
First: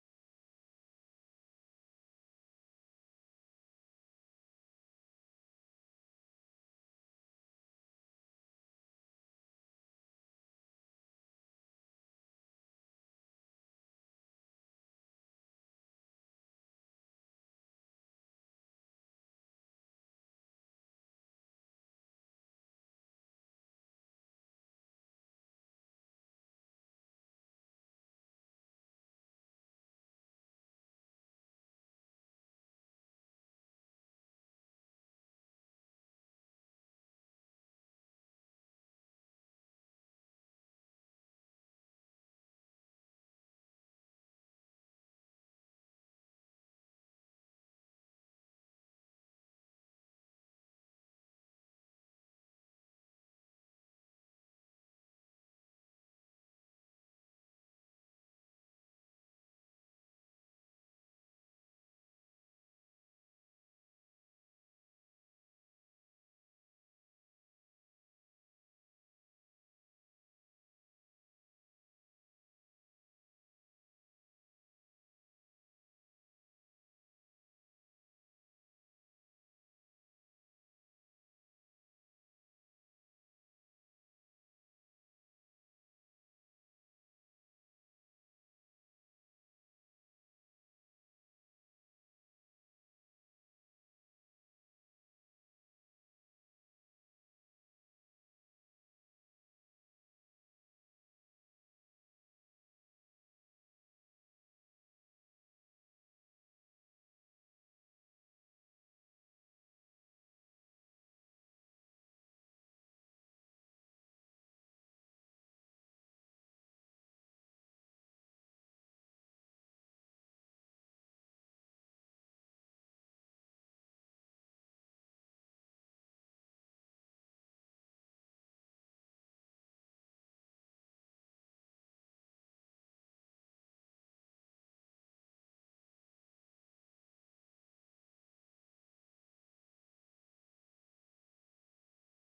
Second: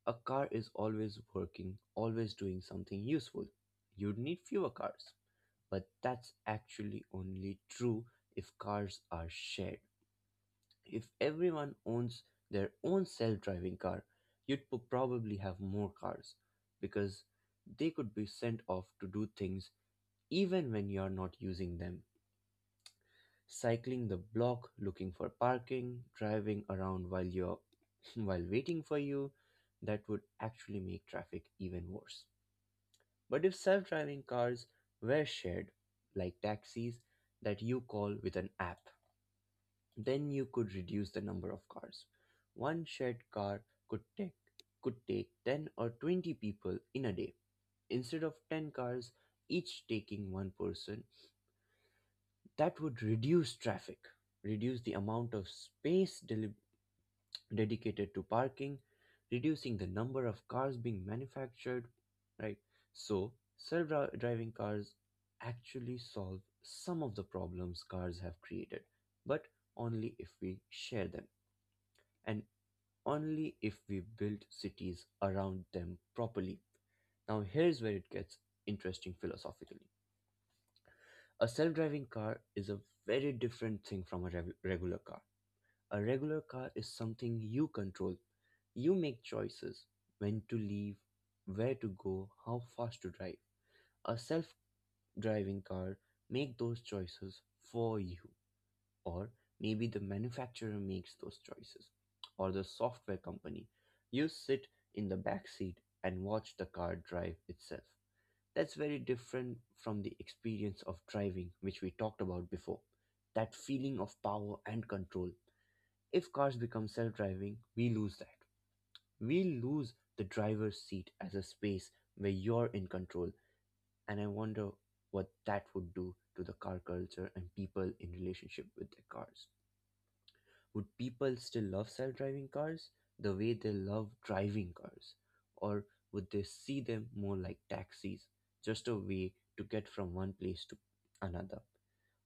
Speaker 2: A car is always working, always doing something useful. You'd need fewer cars, but that's actually only true if cars are shared. If everyone owns their own self driving car, you'd probably have more cars because they could be sent off to do things even when you're not using them, cycling the block looking for parking, driving around while you're while waiting for you. That would actually make traffic even worse. But if self-driving cars were shared, like taxis that you call with an app, then you could reduce the number of cars. One shared car could take could take 10 or 20 people in a day instead of 10 cars each taking one person. That would reduce traffic, reduce the amount of space dedicated to parking, reducing the number of cars being manufactured, right? So, self driving cars actually solve some of the problems cars have created, but only if we share them, and only if we build cities around them properly. Now, here's where it gets interesting philosophically. A self driving car is a very different thing from a regular car. A regular car is something you control. You make choices when to leave, where to go, how fast to drive. A self driving car makes those choices for you, or maybe the manufacturer makes those choices, or the software company. You sit in the back seat and watch the car drive itself. That's very different from the experience of driving, which we talked about before. That feeling of power and control if cars become self driving, we lose that. We lose the driver's seat as a space where you're in control, and I wonder what that would do to the car culture and people in relationship with their cars. Would people still love self driving cars the way they love driving cars? Or would they see them more like taxis, just a way to get from one place to another?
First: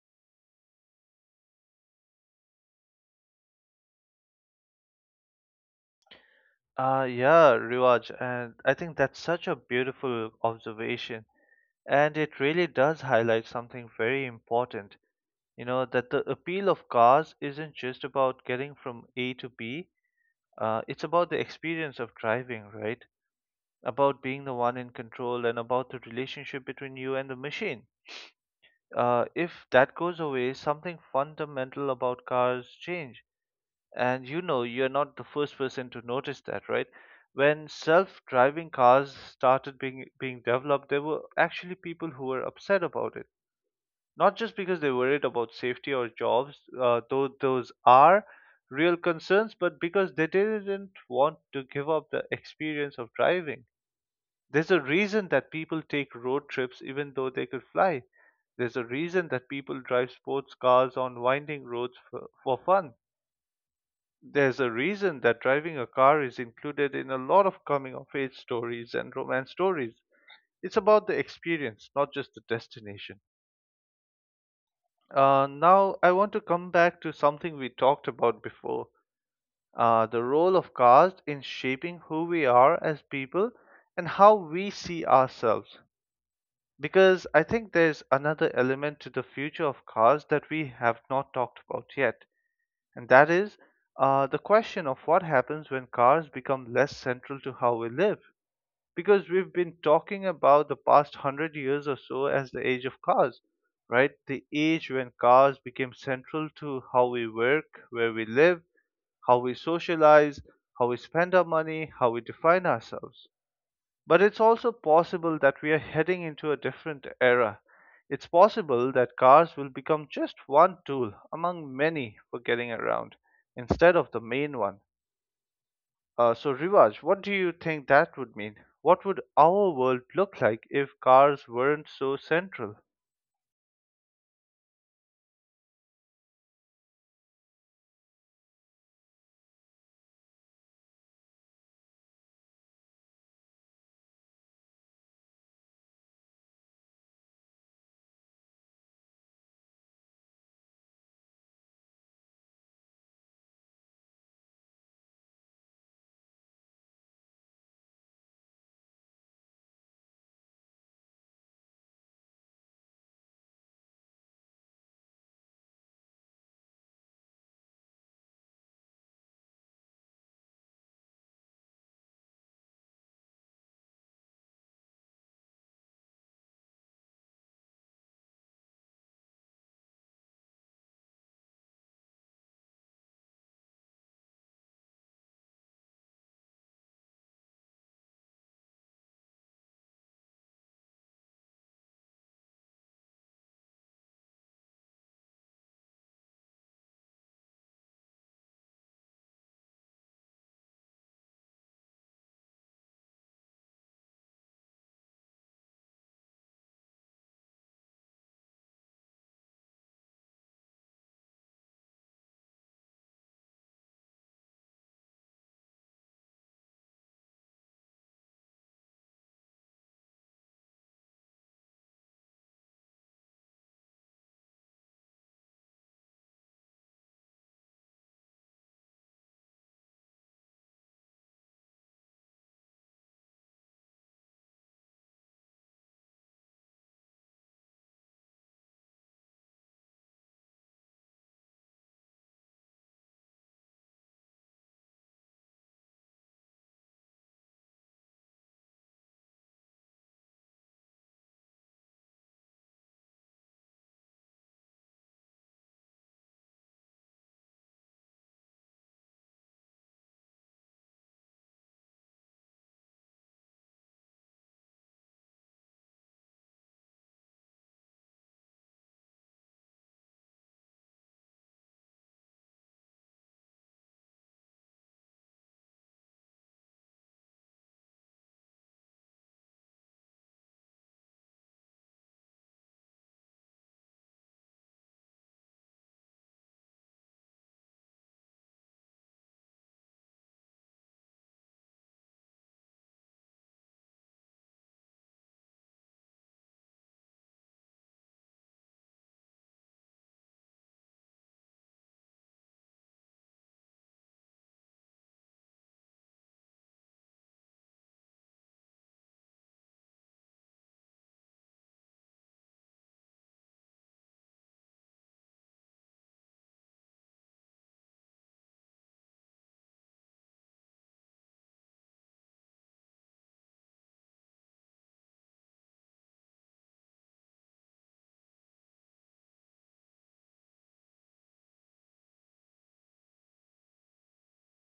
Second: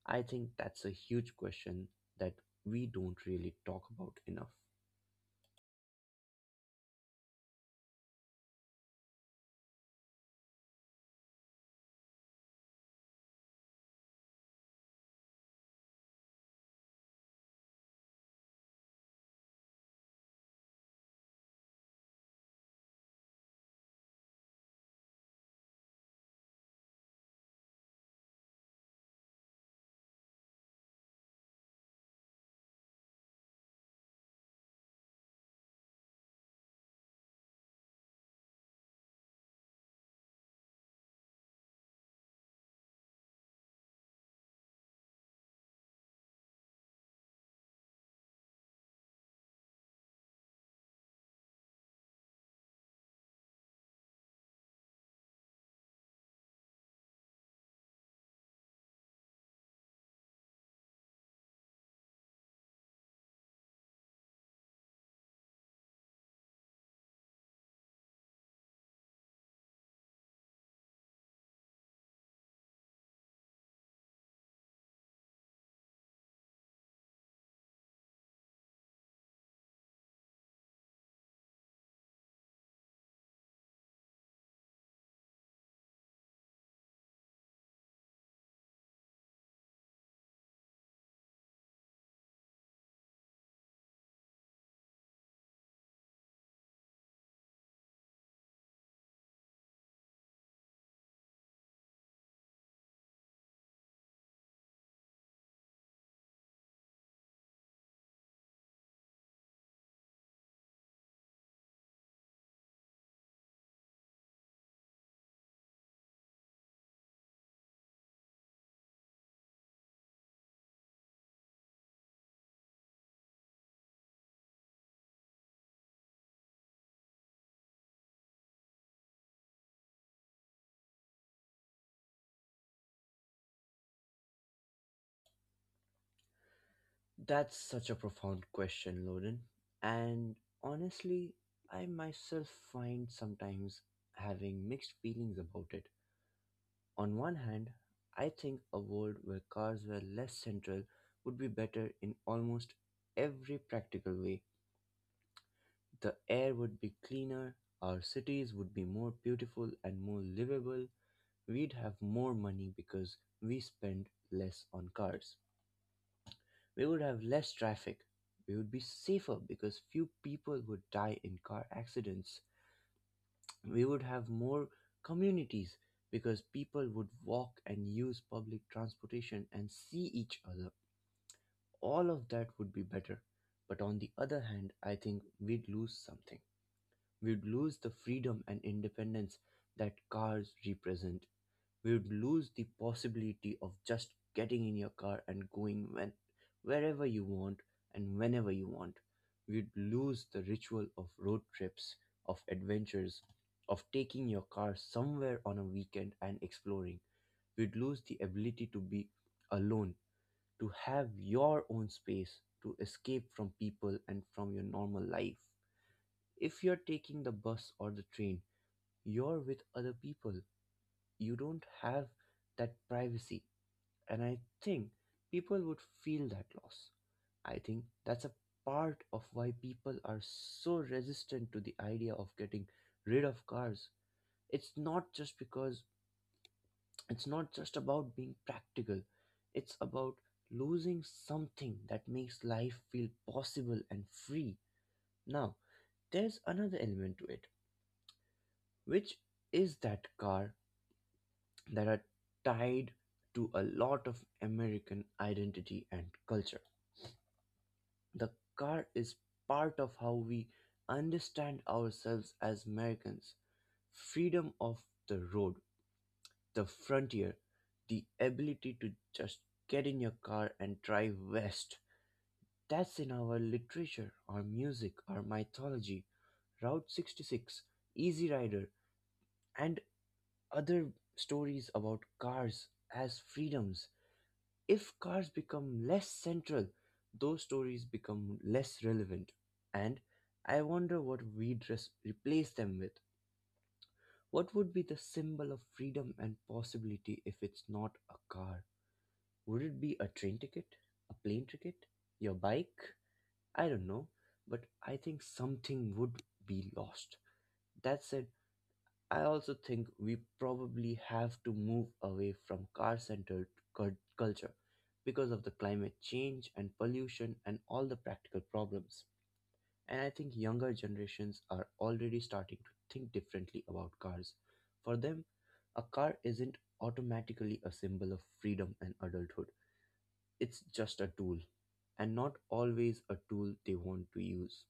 Speaker 2: I think that's a huge question that we don't really talk about enough.
Speaker 1: Yeah, Riwaj, and I think that's such a beautiful observation. And it really does highlight something very important, you know, that the appeal of cars isn't just about getting from A to B, it's about the experience of driving, right? About being the one in control and about the relationship between you and the machine. If that goes away, something fundamental about cars change. And you know, you're not the first person to notice that, right? When self-driving cars started being developed, there were actually people who were upset about it, not just because they're worried about safety or jobs, though those are real concerns, but because they didn't want to give up the experience of driving. There's a reason that people take road trips even though they could fly. There's a reason that people drive sports cars on winding roads for fun. There's a reason that driving a car is included in a lot of coming of age stories and romance stories. It's about the experience, not just the destination. Now, I want to come back to something we talked about before, the role of caste in shaping who we are as people and how we see ourselves. Because I think there's another element to the future of caste that we have not talked about yet, and that is the question of what happens when cars become less central to how we live. Because we've been talking about the past 100 years or so as the age of cars, right, the age when cars became central to how we work, where we live, how we socialize, how we spend our money, how we define ourselves. But it's also possible that we are heading into a different era. It's possible that cars will become just one tool among many for getting around instead of the main one. So, Rivaj, what do you think that would mean? What would our world look like if cars weren't so central?
Speaker 2: That's such a profound question, Loden. And honestly, I myself find sometimes having mixed feelings about it. On one hand, I think a world where cars were less central would be better in almost every practical way. The air would be cleaner, our cities would be more beautiful and more livable, we'd have more money because we spend less on cars. We would have less traffic. We would be safer because few people would die in car accidents. We would have more communities because people would walk and use public transportation and see each other. All of that would be better. But on the other hand, I think we'd lose something. We'd lose the freedom and independence that cars represent. We would lose the possibility of just getting in your car and going when wherever you want and whenever you want. We'd lose the ritual of road trips, of adventures, of taking your car somewhere on a weekend and exploring. We'd lose the ability to be alone, to have your own space, to escape from people and from your normal life. If you're taking the bus or the train, you're with other people. You don't have that privacy, and I think people would feel that loss. I think that's a part of why people are so resistant to the idea of getting rid of cars. It's not just because it's not just about being practical, it's about losing something that makes life feel possible and free. Now, there's another element to it, which is that car that are tied to a lot of American identity and culture. The car is part of how we understand ourselves as Americans: freedom of the road, the frontier, the ability to just get in your car and drive west. That's in our literature, our music, our mythology. Route 66, Easy Rider, and other stories about cars as freedoms. If cars become less central, those stories become less relevant. And I wonder what we'd replace them with. What would be the symbol of freedom and possibility if it's not a car? Would it be a train ticket? A plane ticket? Your bike? I don't know. But I think something would be lost. That said. I also think we probably have to move away from car centered culture because of the climate change and pollution and all the practical problems. And I think younger generations are already starting to think differently about cars. For them, a car isn't automatically a symbol of freedom and adulthood, it's just a tool, and not always a tool they want to use.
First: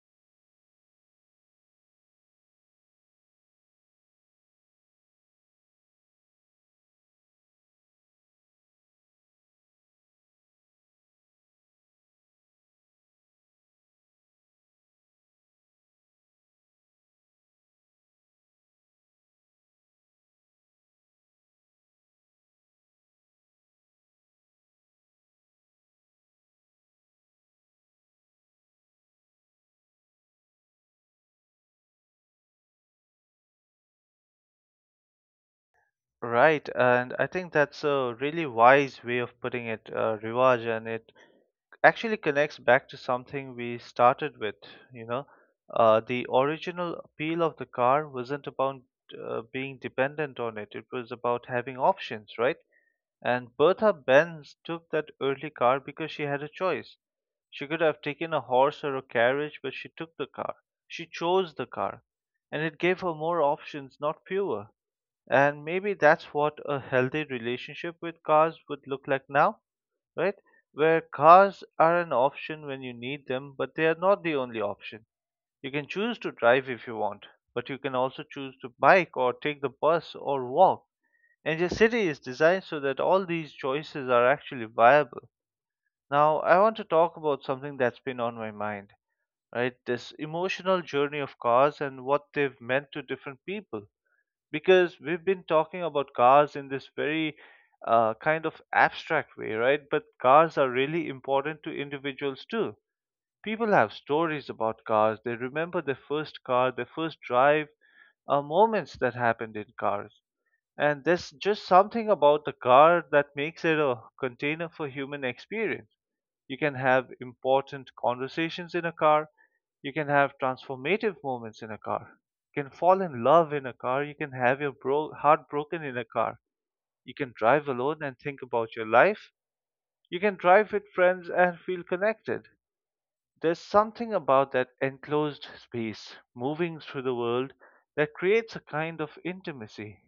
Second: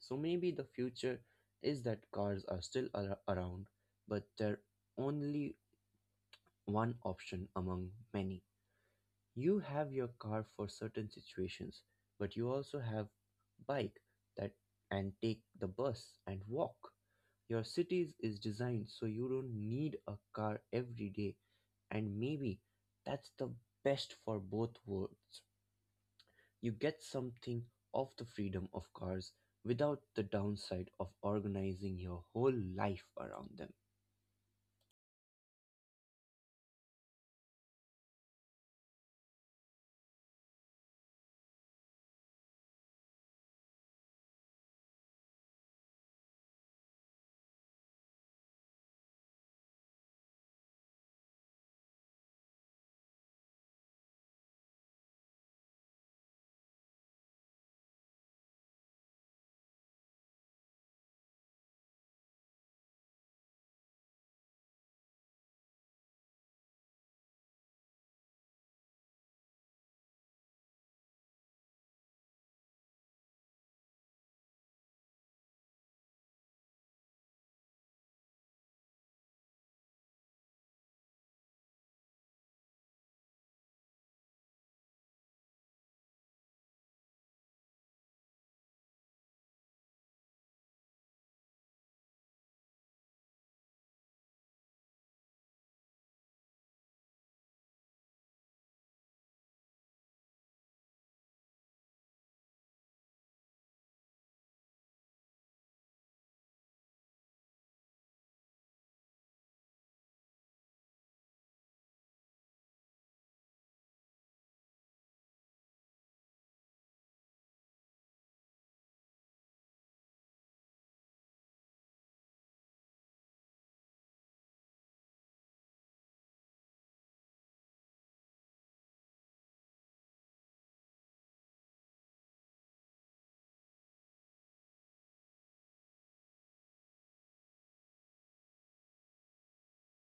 Speaker 2: So maybe the future is that cars are still around, but they're only one option among many. You have your car for certain situations, but you also have bike that and take the bus and walk. Your cities is designed so you don't need a car every day, and maybe that's the best for both worlds. You get something of the freedom of cars without the downside of organizing your whole life around them.
Speaker 1: Right, and I think that's a really wise way of putting it, Rivaj, and it actually connects back to something we started with. You know, the original appeal of the car wasn't about being dependent on it, it was about having options, right? And Bertha Benz took that early car because she had a choice. She could have taken a horse or a carriage, but she took the car. She chose the car. And it gave her more options, not fewer. And maybe that's what a healthy relationship with cars would look like now, right? Where cars are an option when you need them, but they are not the only option. You can choose to drive if you want, but you can also choose to bike or take the bus or walk. And your city is designed so that all these choices are actually viable. Now, I want to talk about something that's been on my mind, right? This emotional journey of cars and what they've meant to different people. Because we've been talking about cars in this very kind of abstract way, right? But cars are really important to individuals too. People have stories about cars. They remember their first car, their first drive, moments that happened in cars. And there's just something about the car that makes it a container for human experience. You can have important conversations in a car. You can have transformative moments in a car. You can fall in love in a car. You can have your heart broken in a car. You can drive alone and think about your life. You can drive with friends and feel connected. There's something about that enclosed space, moving through the world, that creates a kind of intimacy.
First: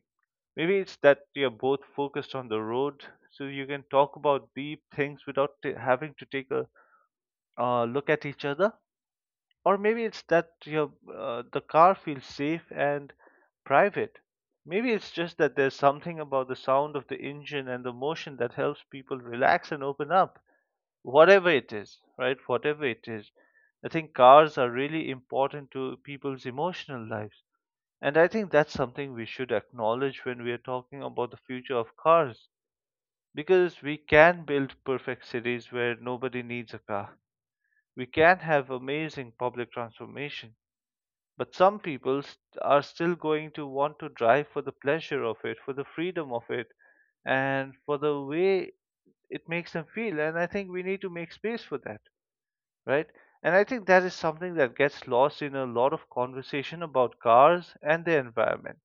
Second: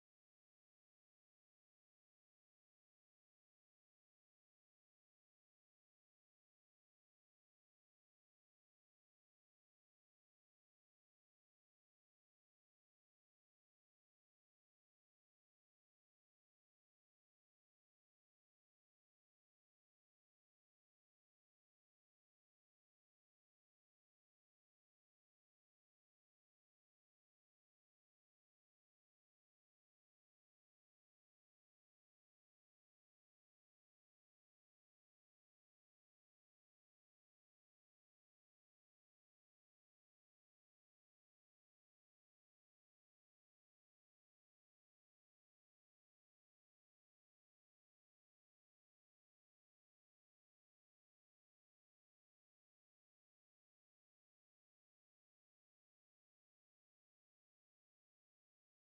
Speaker 1: Maybe it's that you're both focused on the road, so you can talk about deep things without having to take a look at each other. Or maybe it's that your the car feels safe and private. Maybe it's just that there's something about the sound of the engine and the motion that helps people relax and open up whatever it is, right? Whatever it is, I think cars are really important to people's emotional lives. And I think that's something we should acknowledge when we are talking about the future of cars, because we can build perfect cities where nobody needs a car. We can have amazing public transformation, but are still going to want to drive for the pleasure of it, for the freedom of it, and for the way it makes them feel. And I think we need to make space for that, right? And I think that is something that gets lost in a lot of conversation about cars and the environment.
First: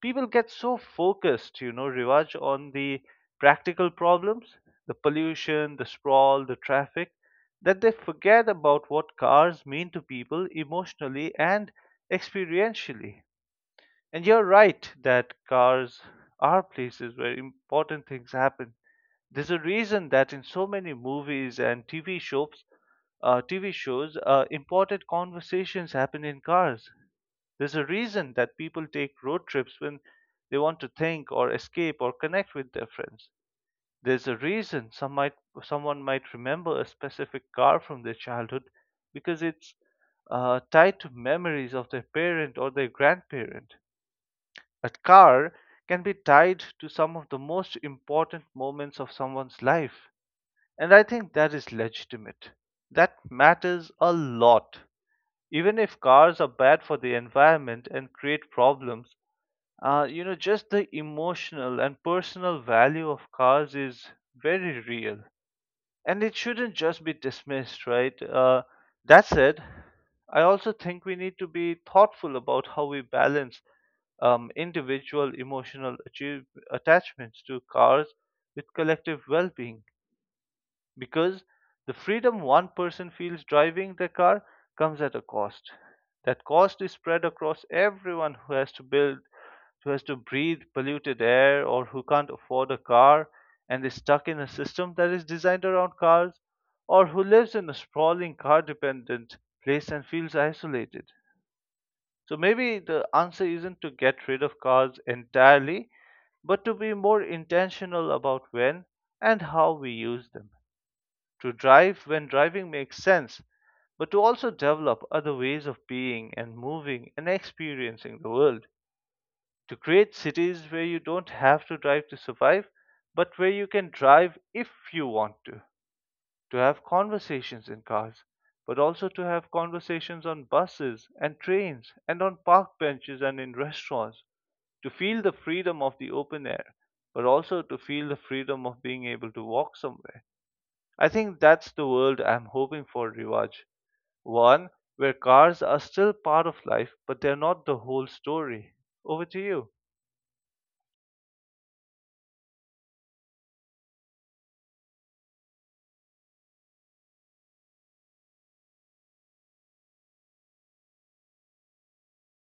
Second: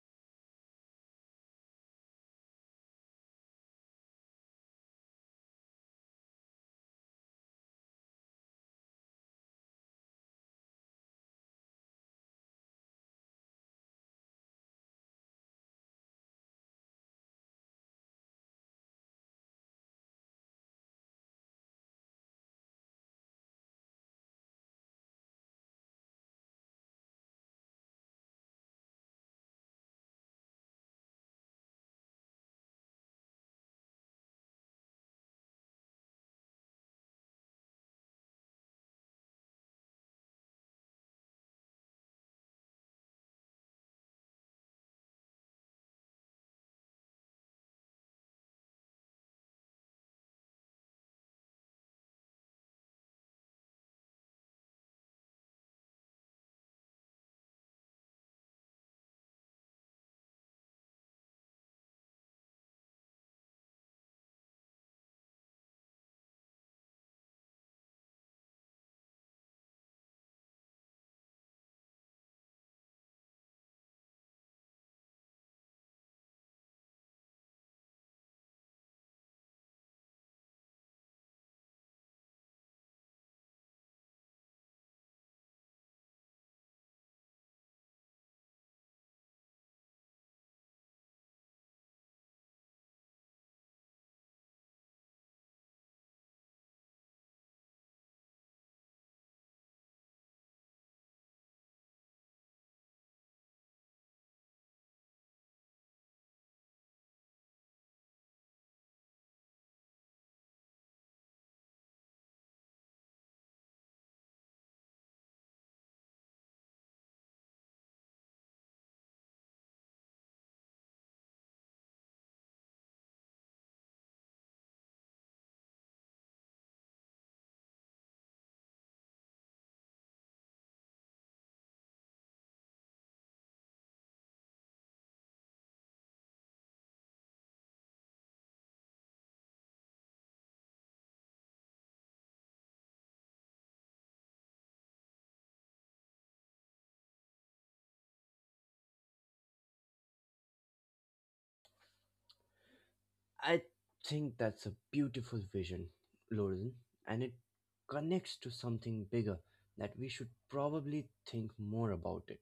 Speaker 1: People get so focused, you know, Rivaj, on the practical problems, the pollution, the sprawl, the traffic, that they forget about what cars mean to people emotionally and experientially. And you're right that cars are places where important things happen. There's a reason that in so many movies and TV shows, important conversations happen in cars. There's a reason that people take road trips when they want to think or escape or connect with their friends. There's a reason someone might remember a specific car from their childhood because it's tied to memories of their parent or their grandparent. A car can be tied to some of the most important moments of someone's life. And I think that is legitimate. That matters a lot. Even if cars are bad for the environment and create problems, you know, just the emotional and personal value of cars is very real. And it shouldn't just be dismissed, right? That said, I also think we need to be thoughtful about how we balance individual attachments to cars with collective well being, because the freedom one person feels driving their car comes at a cost. That cost is spread across everyone who has to build, who has to breathe polluted air, or who can't afford a car and is stuck in a system that is designed around cars, or who lives in a sprawling car dependent place and feels isolated. So maybe the answer isn't to get rid of cars entirely, but to be more intentional about when and how we use them, to drive when driving makes sense, but to also develop other ways of being and moving and experiencing the world. To create cities where you don't have to drive to survive, but where you can drive if you want to. To have conversations in cars, but also to have conversations on buses and trains and on park benches and in restaurants. To feel the freedom of the open air, but also to feel the freedom of being able to walk somewhere. I think that's the world I'm hoping for, Rivaj. One where cars are still part of life, but they're not the whole story. Over to you.
Speaker 2: I think that's a beautiful vision, Lauren, and it connects to something bigger that we should probably think more about it.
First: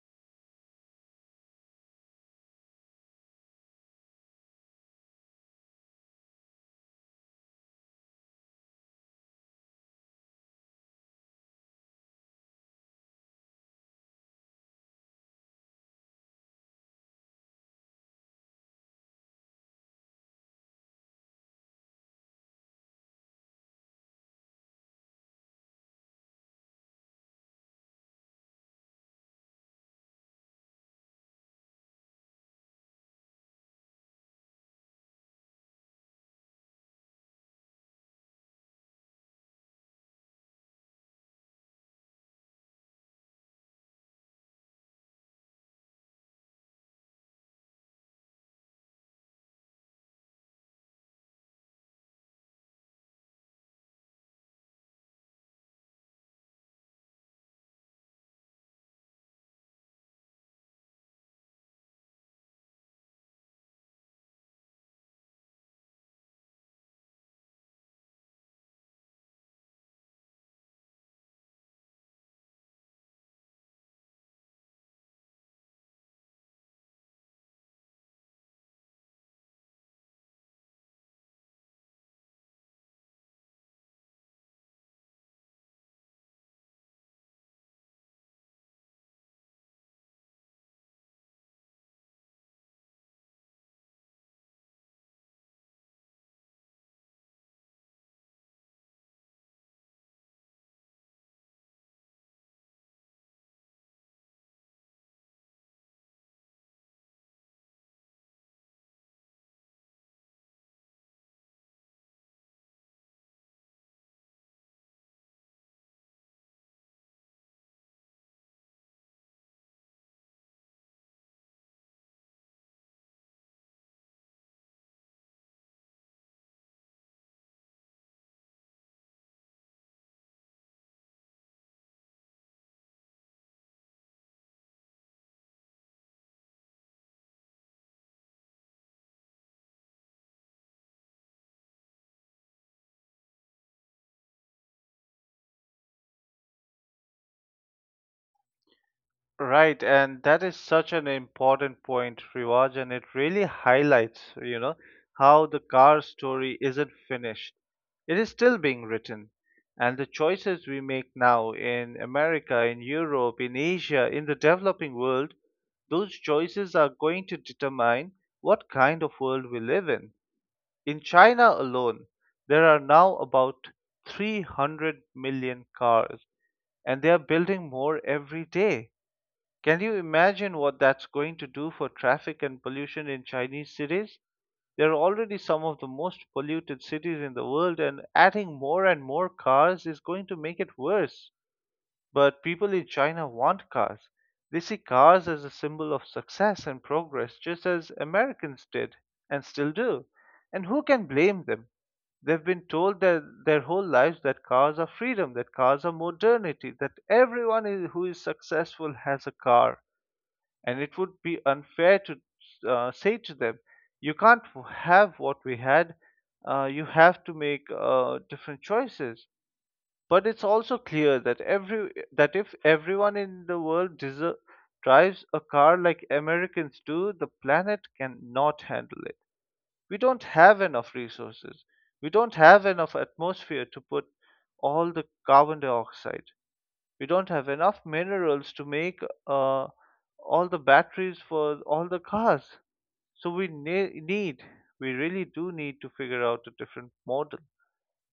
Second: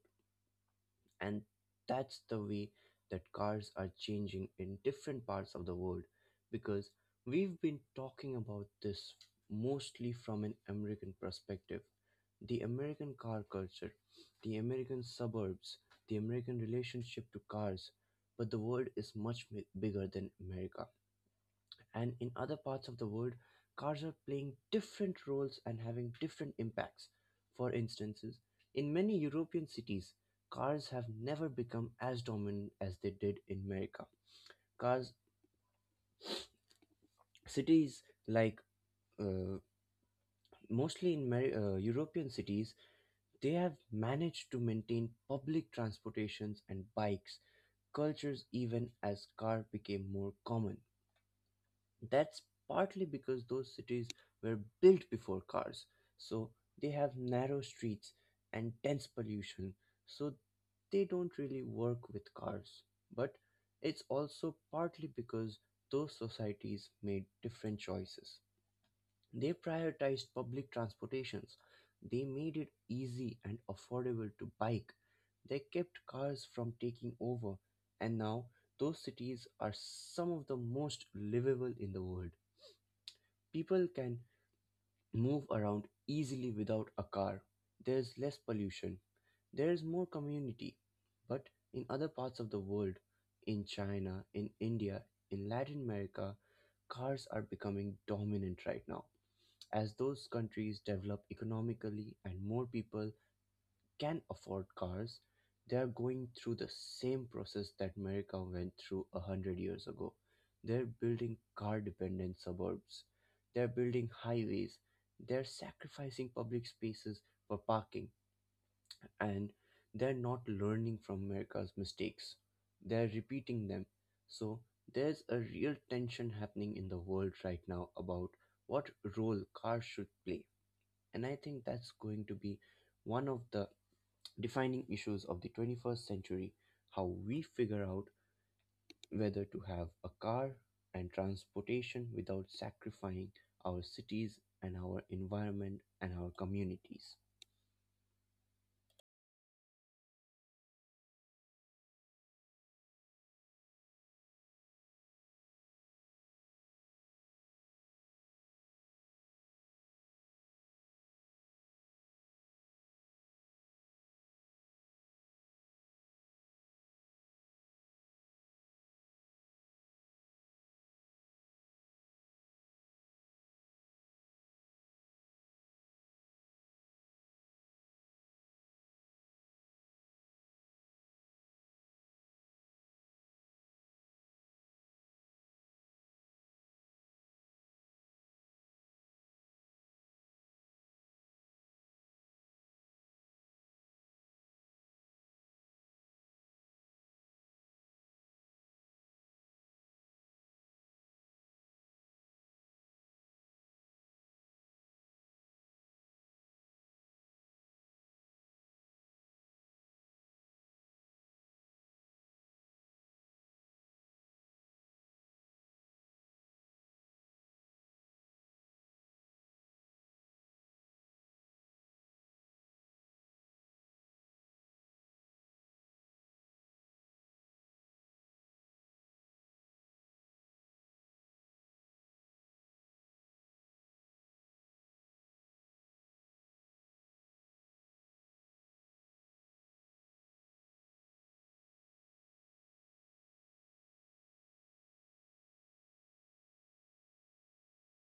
Speaker 2: And that's the way that cars are changing in different parts of the world because we've been talking about this mostly from an American perspective. The American car culture, the American suburbs, the American relationship to cars, but the world is much bigger than America and in other parts of the world, cars are playing different roles and having different impacts. For instances, in many European cities, cars have never become as dominant as they did in America. Cars, cities like uh, European cities, they have managed to maintain public transportations and bikes cultures even as car became more common. That's partly because those cities were built before cars, so they have narrow streets and dense pollution, so they don't really work with cars. But it's also partly because those societies made different choices. They prioritized public transportations, they made it easy and affordable to bike, they kept cars from taking over, and now those cities are some of the most livable in the world. People can move around easily without a car. There's less pollution. There's more community. But in other parts of the world, in China, in India, in Latin America, cars are becoming dominant right now. As those countries develop economically and more people can afford cars, they are going through the same process that America went through a hundred years ago. They're building car dependent suburbs, they're building highways, they're sacrificing public spaces for parking, and they're not learning from America's mistakes. They're repeating them. So there's a real tension happening in the world right now about what role cars should play. And I think that's going to be one of the defining issues of the 21st century: how we figure out whether to have a car and transportation without sacrificing our cities and our environment and our communities.
Speaker 1: Right, and that is such an important point, Rivaj, and it really highlights, you know, how the car story isn't finished. It is still being written, and the choices we make now in America, in Europe, in Asia, in the developing world, those choices are going to determine what kind of world we live in. In China alone, there are now about 300 million cars, and they are building more every day. Can you imagine what that's going to do for traffic and pollution in Chinese cities? They're already some of the most polluted cities in the world, and adding more and more cars is going to make it worse. But people in China want cars. They see cars as a symbol of success and progress, just as Americans did and still do. And who can blame them? They've been told their whole lives that cars are freedom, that cars are modernity, that who is successful has a car. And it would be unfair to say to them, you can't have what we had, you have to make different choices. But it's also clear that every that if everyone in the world deser drives a car like Americans do, the planet cannot handle it. We don't have enough resources. We don't have enough atmosphere to put all the carbon dioxide. We don't have enough minerals to make uh, all the batteries for all the cars. So we really do need to figure out a different model.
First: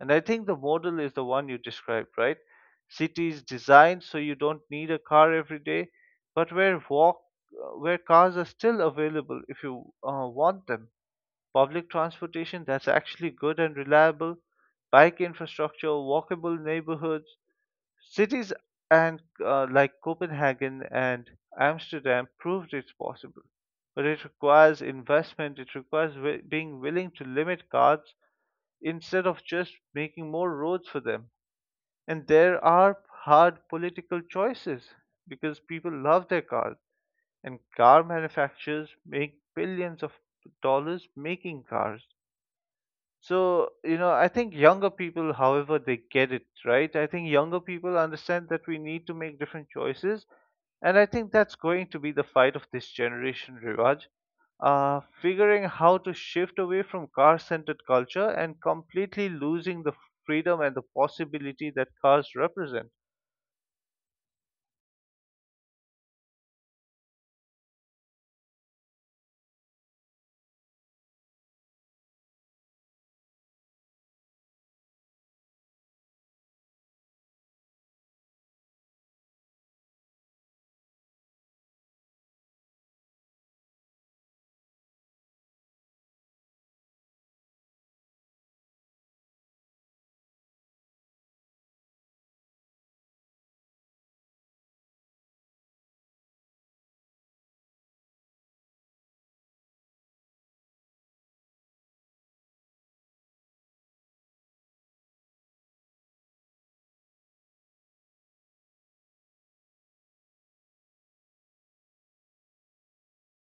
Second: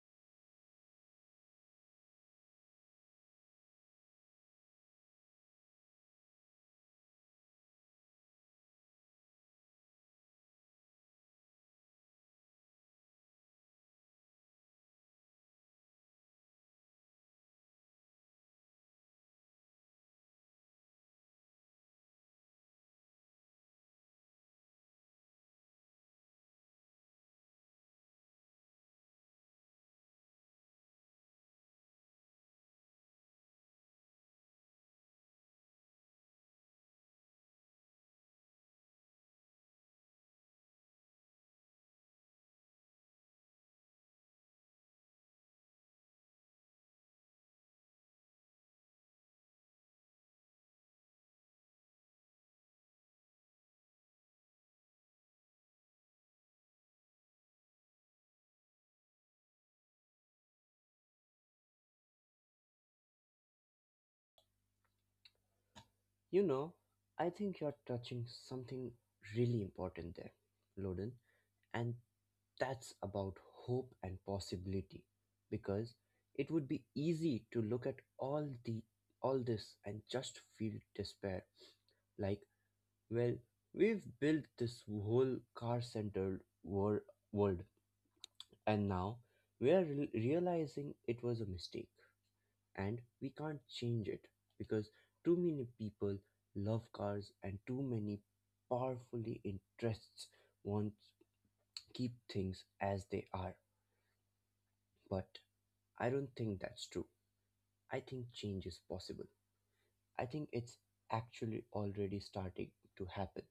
Speaker 1: And I think the model is the one you described, right? Cities designed so you don't need a car every day, but where cars are still available if you want them. Public transportation that's actually good and reliable, bike infrastructure, walkable neighborhoods. Cities and like Copenhagen and Amsterdam proved it's possible, but it requires investment. It requires being willing to limit cars instead of just making more roads for them. And there are hard political choices because people love their cars, and car manufacturers make billions of dollars making cars. So, you know, I think younger people, however, they get it, right? I think younger people understand that we need to make different choices. And I think that's going to be the fight of this generation, Rivaj. Figuring how to shift away from car centered culture and completely losing the freedom and the possibility that cars represent.
Speaker 2: You know, I think you're touching something really important there, Loden, and that's about hope and possibility because it would be easy to look at all the all this and just feel despair like, well, we've built this whole car centered world, and now we are realizing it was a mistake and we can't change it because too many people love cars and too many powerfully interests want keep things as they are. But I don't think that's true. I think change is possible. I think it's actually already starting to happen.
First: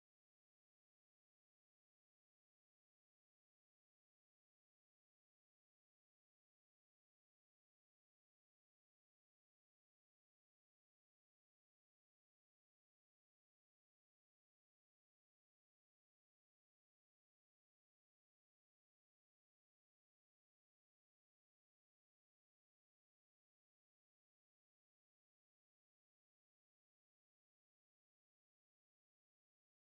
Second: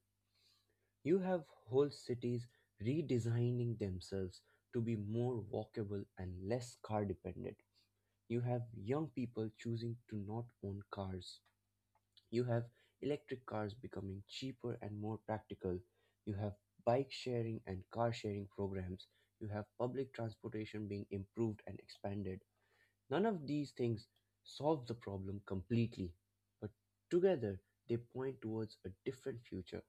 Speaker 2: You have whole cities redesigning themselves to be more walkable and less car dependent. You have young people choosing to not own cars. You have electric cars becoming cheaper and more practical. You have bike sharing and car sharing programs. You have public transportation being improved and expanded. None of these things solve the problem completely, but together they point towards a different future,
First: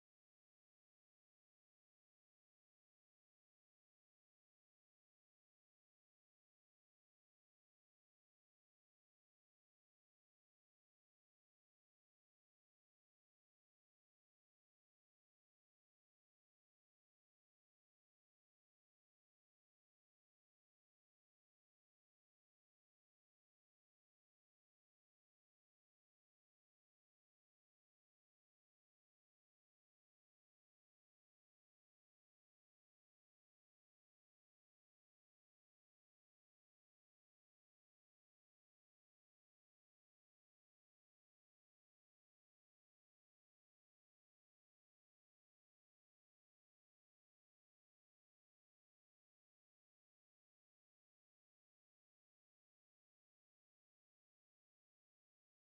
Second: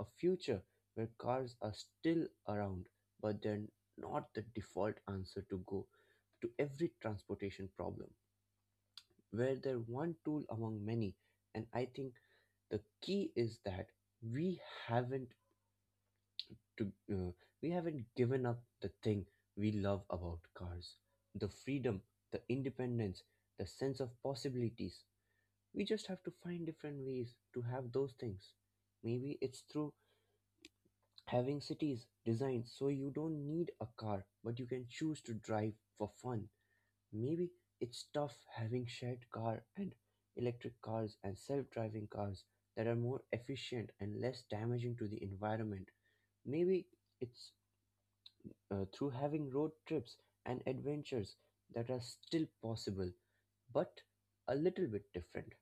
Speaker 2: a future where cars are still around, but they're not the default answer to go to every transportation problem, where they're one tool among many. And I think the key is that we haven't to uh, we haven't given up the thing we love about cars, the freedom, the independence, the sense of possibilities. We just have to find different ways to have those things. Maybe it's through having cities designed so you don't need a car but you can choose to drive for fun. Maybe it's tough having shared car and electric cars and self-driving cars that are more efficient and less damaging to the environment. Maybe it's through having road trips and adventures that are still possible but a little bit different.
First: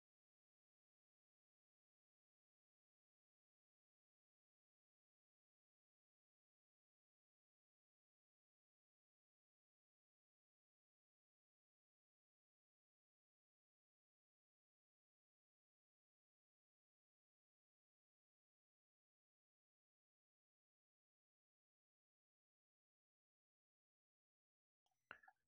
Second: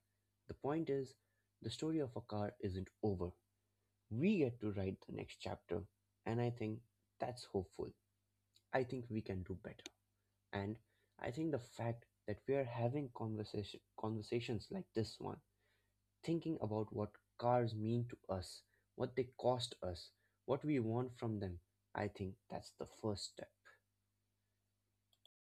Speaker 2: The point is the story of a car isn't over. We get to write the next chapter, and I think that's hopeful. I think we can do better, and I think the fact that we are having conversations like this one, thinking about what cars mean to us, what they cost us, what we want from them, I think that's the first step.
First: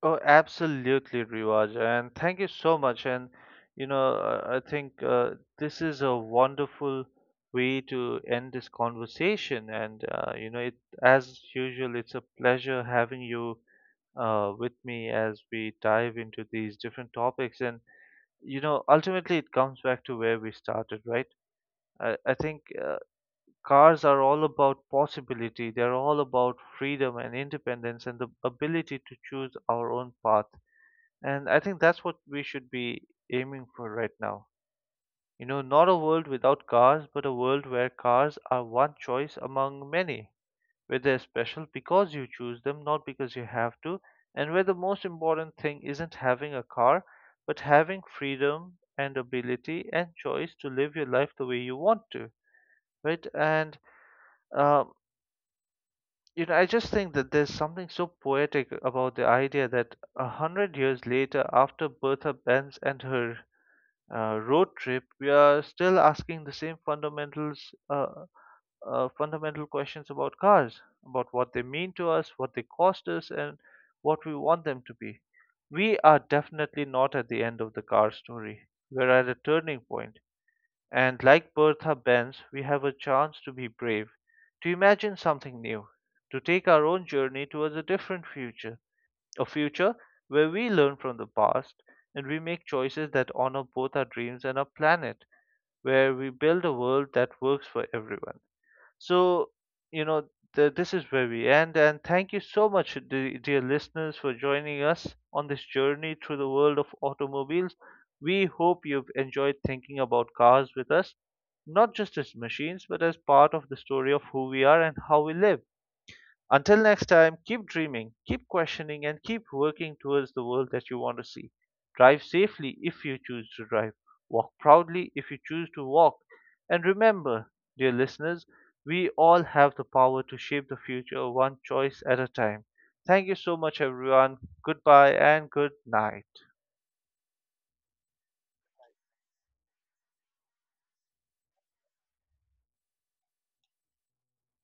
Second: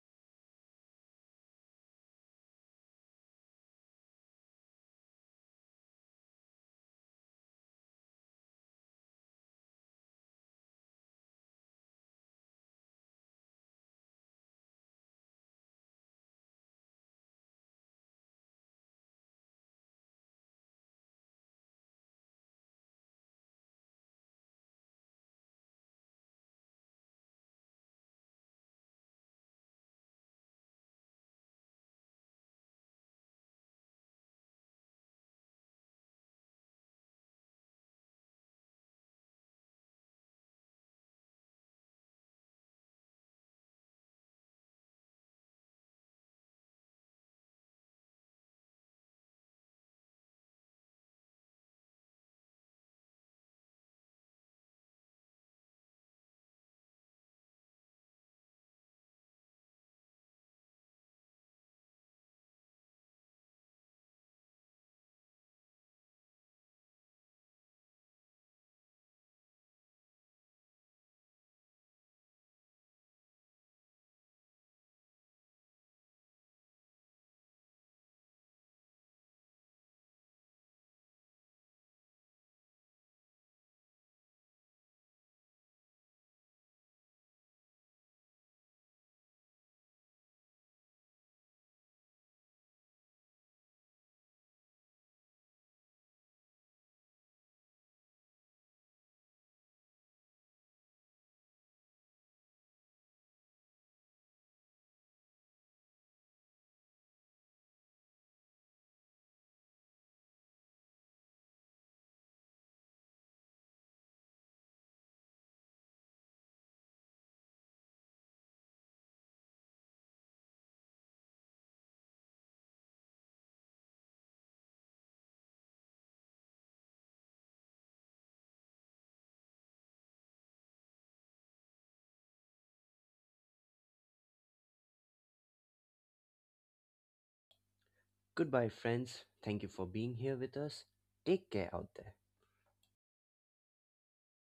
Speaker 1: Oh, absolutely, Riwaj, and thank you so much. And you know, I think this is a wonderful way to end this conversation. And you know, it as usual, it's a pleasure having you with me as we dive into these different topics. And you know, ultimately, it comes back to where we started, right? I think cars are all about possibility. They're all about freedom and independence and the ability to choose our own path, and I think that's what we should be aiming for right now. You know, not a world without cars, but a world where cars are one choice among many, where they're special because you choose them, not because you have to, and where the most important thing isn't having a car, but having freedom and ability and choice to live your life the way you want to, right? And, um, you know, I just think that there's something so poetic about the idea that a hundred years later, after Bertha Benz and her road trip, we are still asking uh, fundamental questions about cars, about what they mean to us, what they cost us, and what we want them to be. We are definitely not at the end of the car story. We're at a turning point, and like Bertha Benz, we have a chance to be brave, to imagine something new, to take our own journey towards a different future, a future where we learn from the past and we make choices that honor both our dreams and our planet, where we build a world that works for everyone. So, you know, this is where we end. And thank you so much, dear listeners, for joining us on this journey through the world of automobiles. We hope you've enjoyed thinking about cars with us, not just as machines, but as part of the story of who we are and how we live. Until next time, keep dreaming, keep questioning, and keep working towards the world that you want to see. Drive safely if you choose to drive, walk proudly if you choose to walk. And remember, dear listeners, we all have the power to shape the future one choice at a time. Thank you so much, everyone. Goodbye and good night.
Speaker 2: Goodbye, friends. Thank you for being here with us. Take care out there.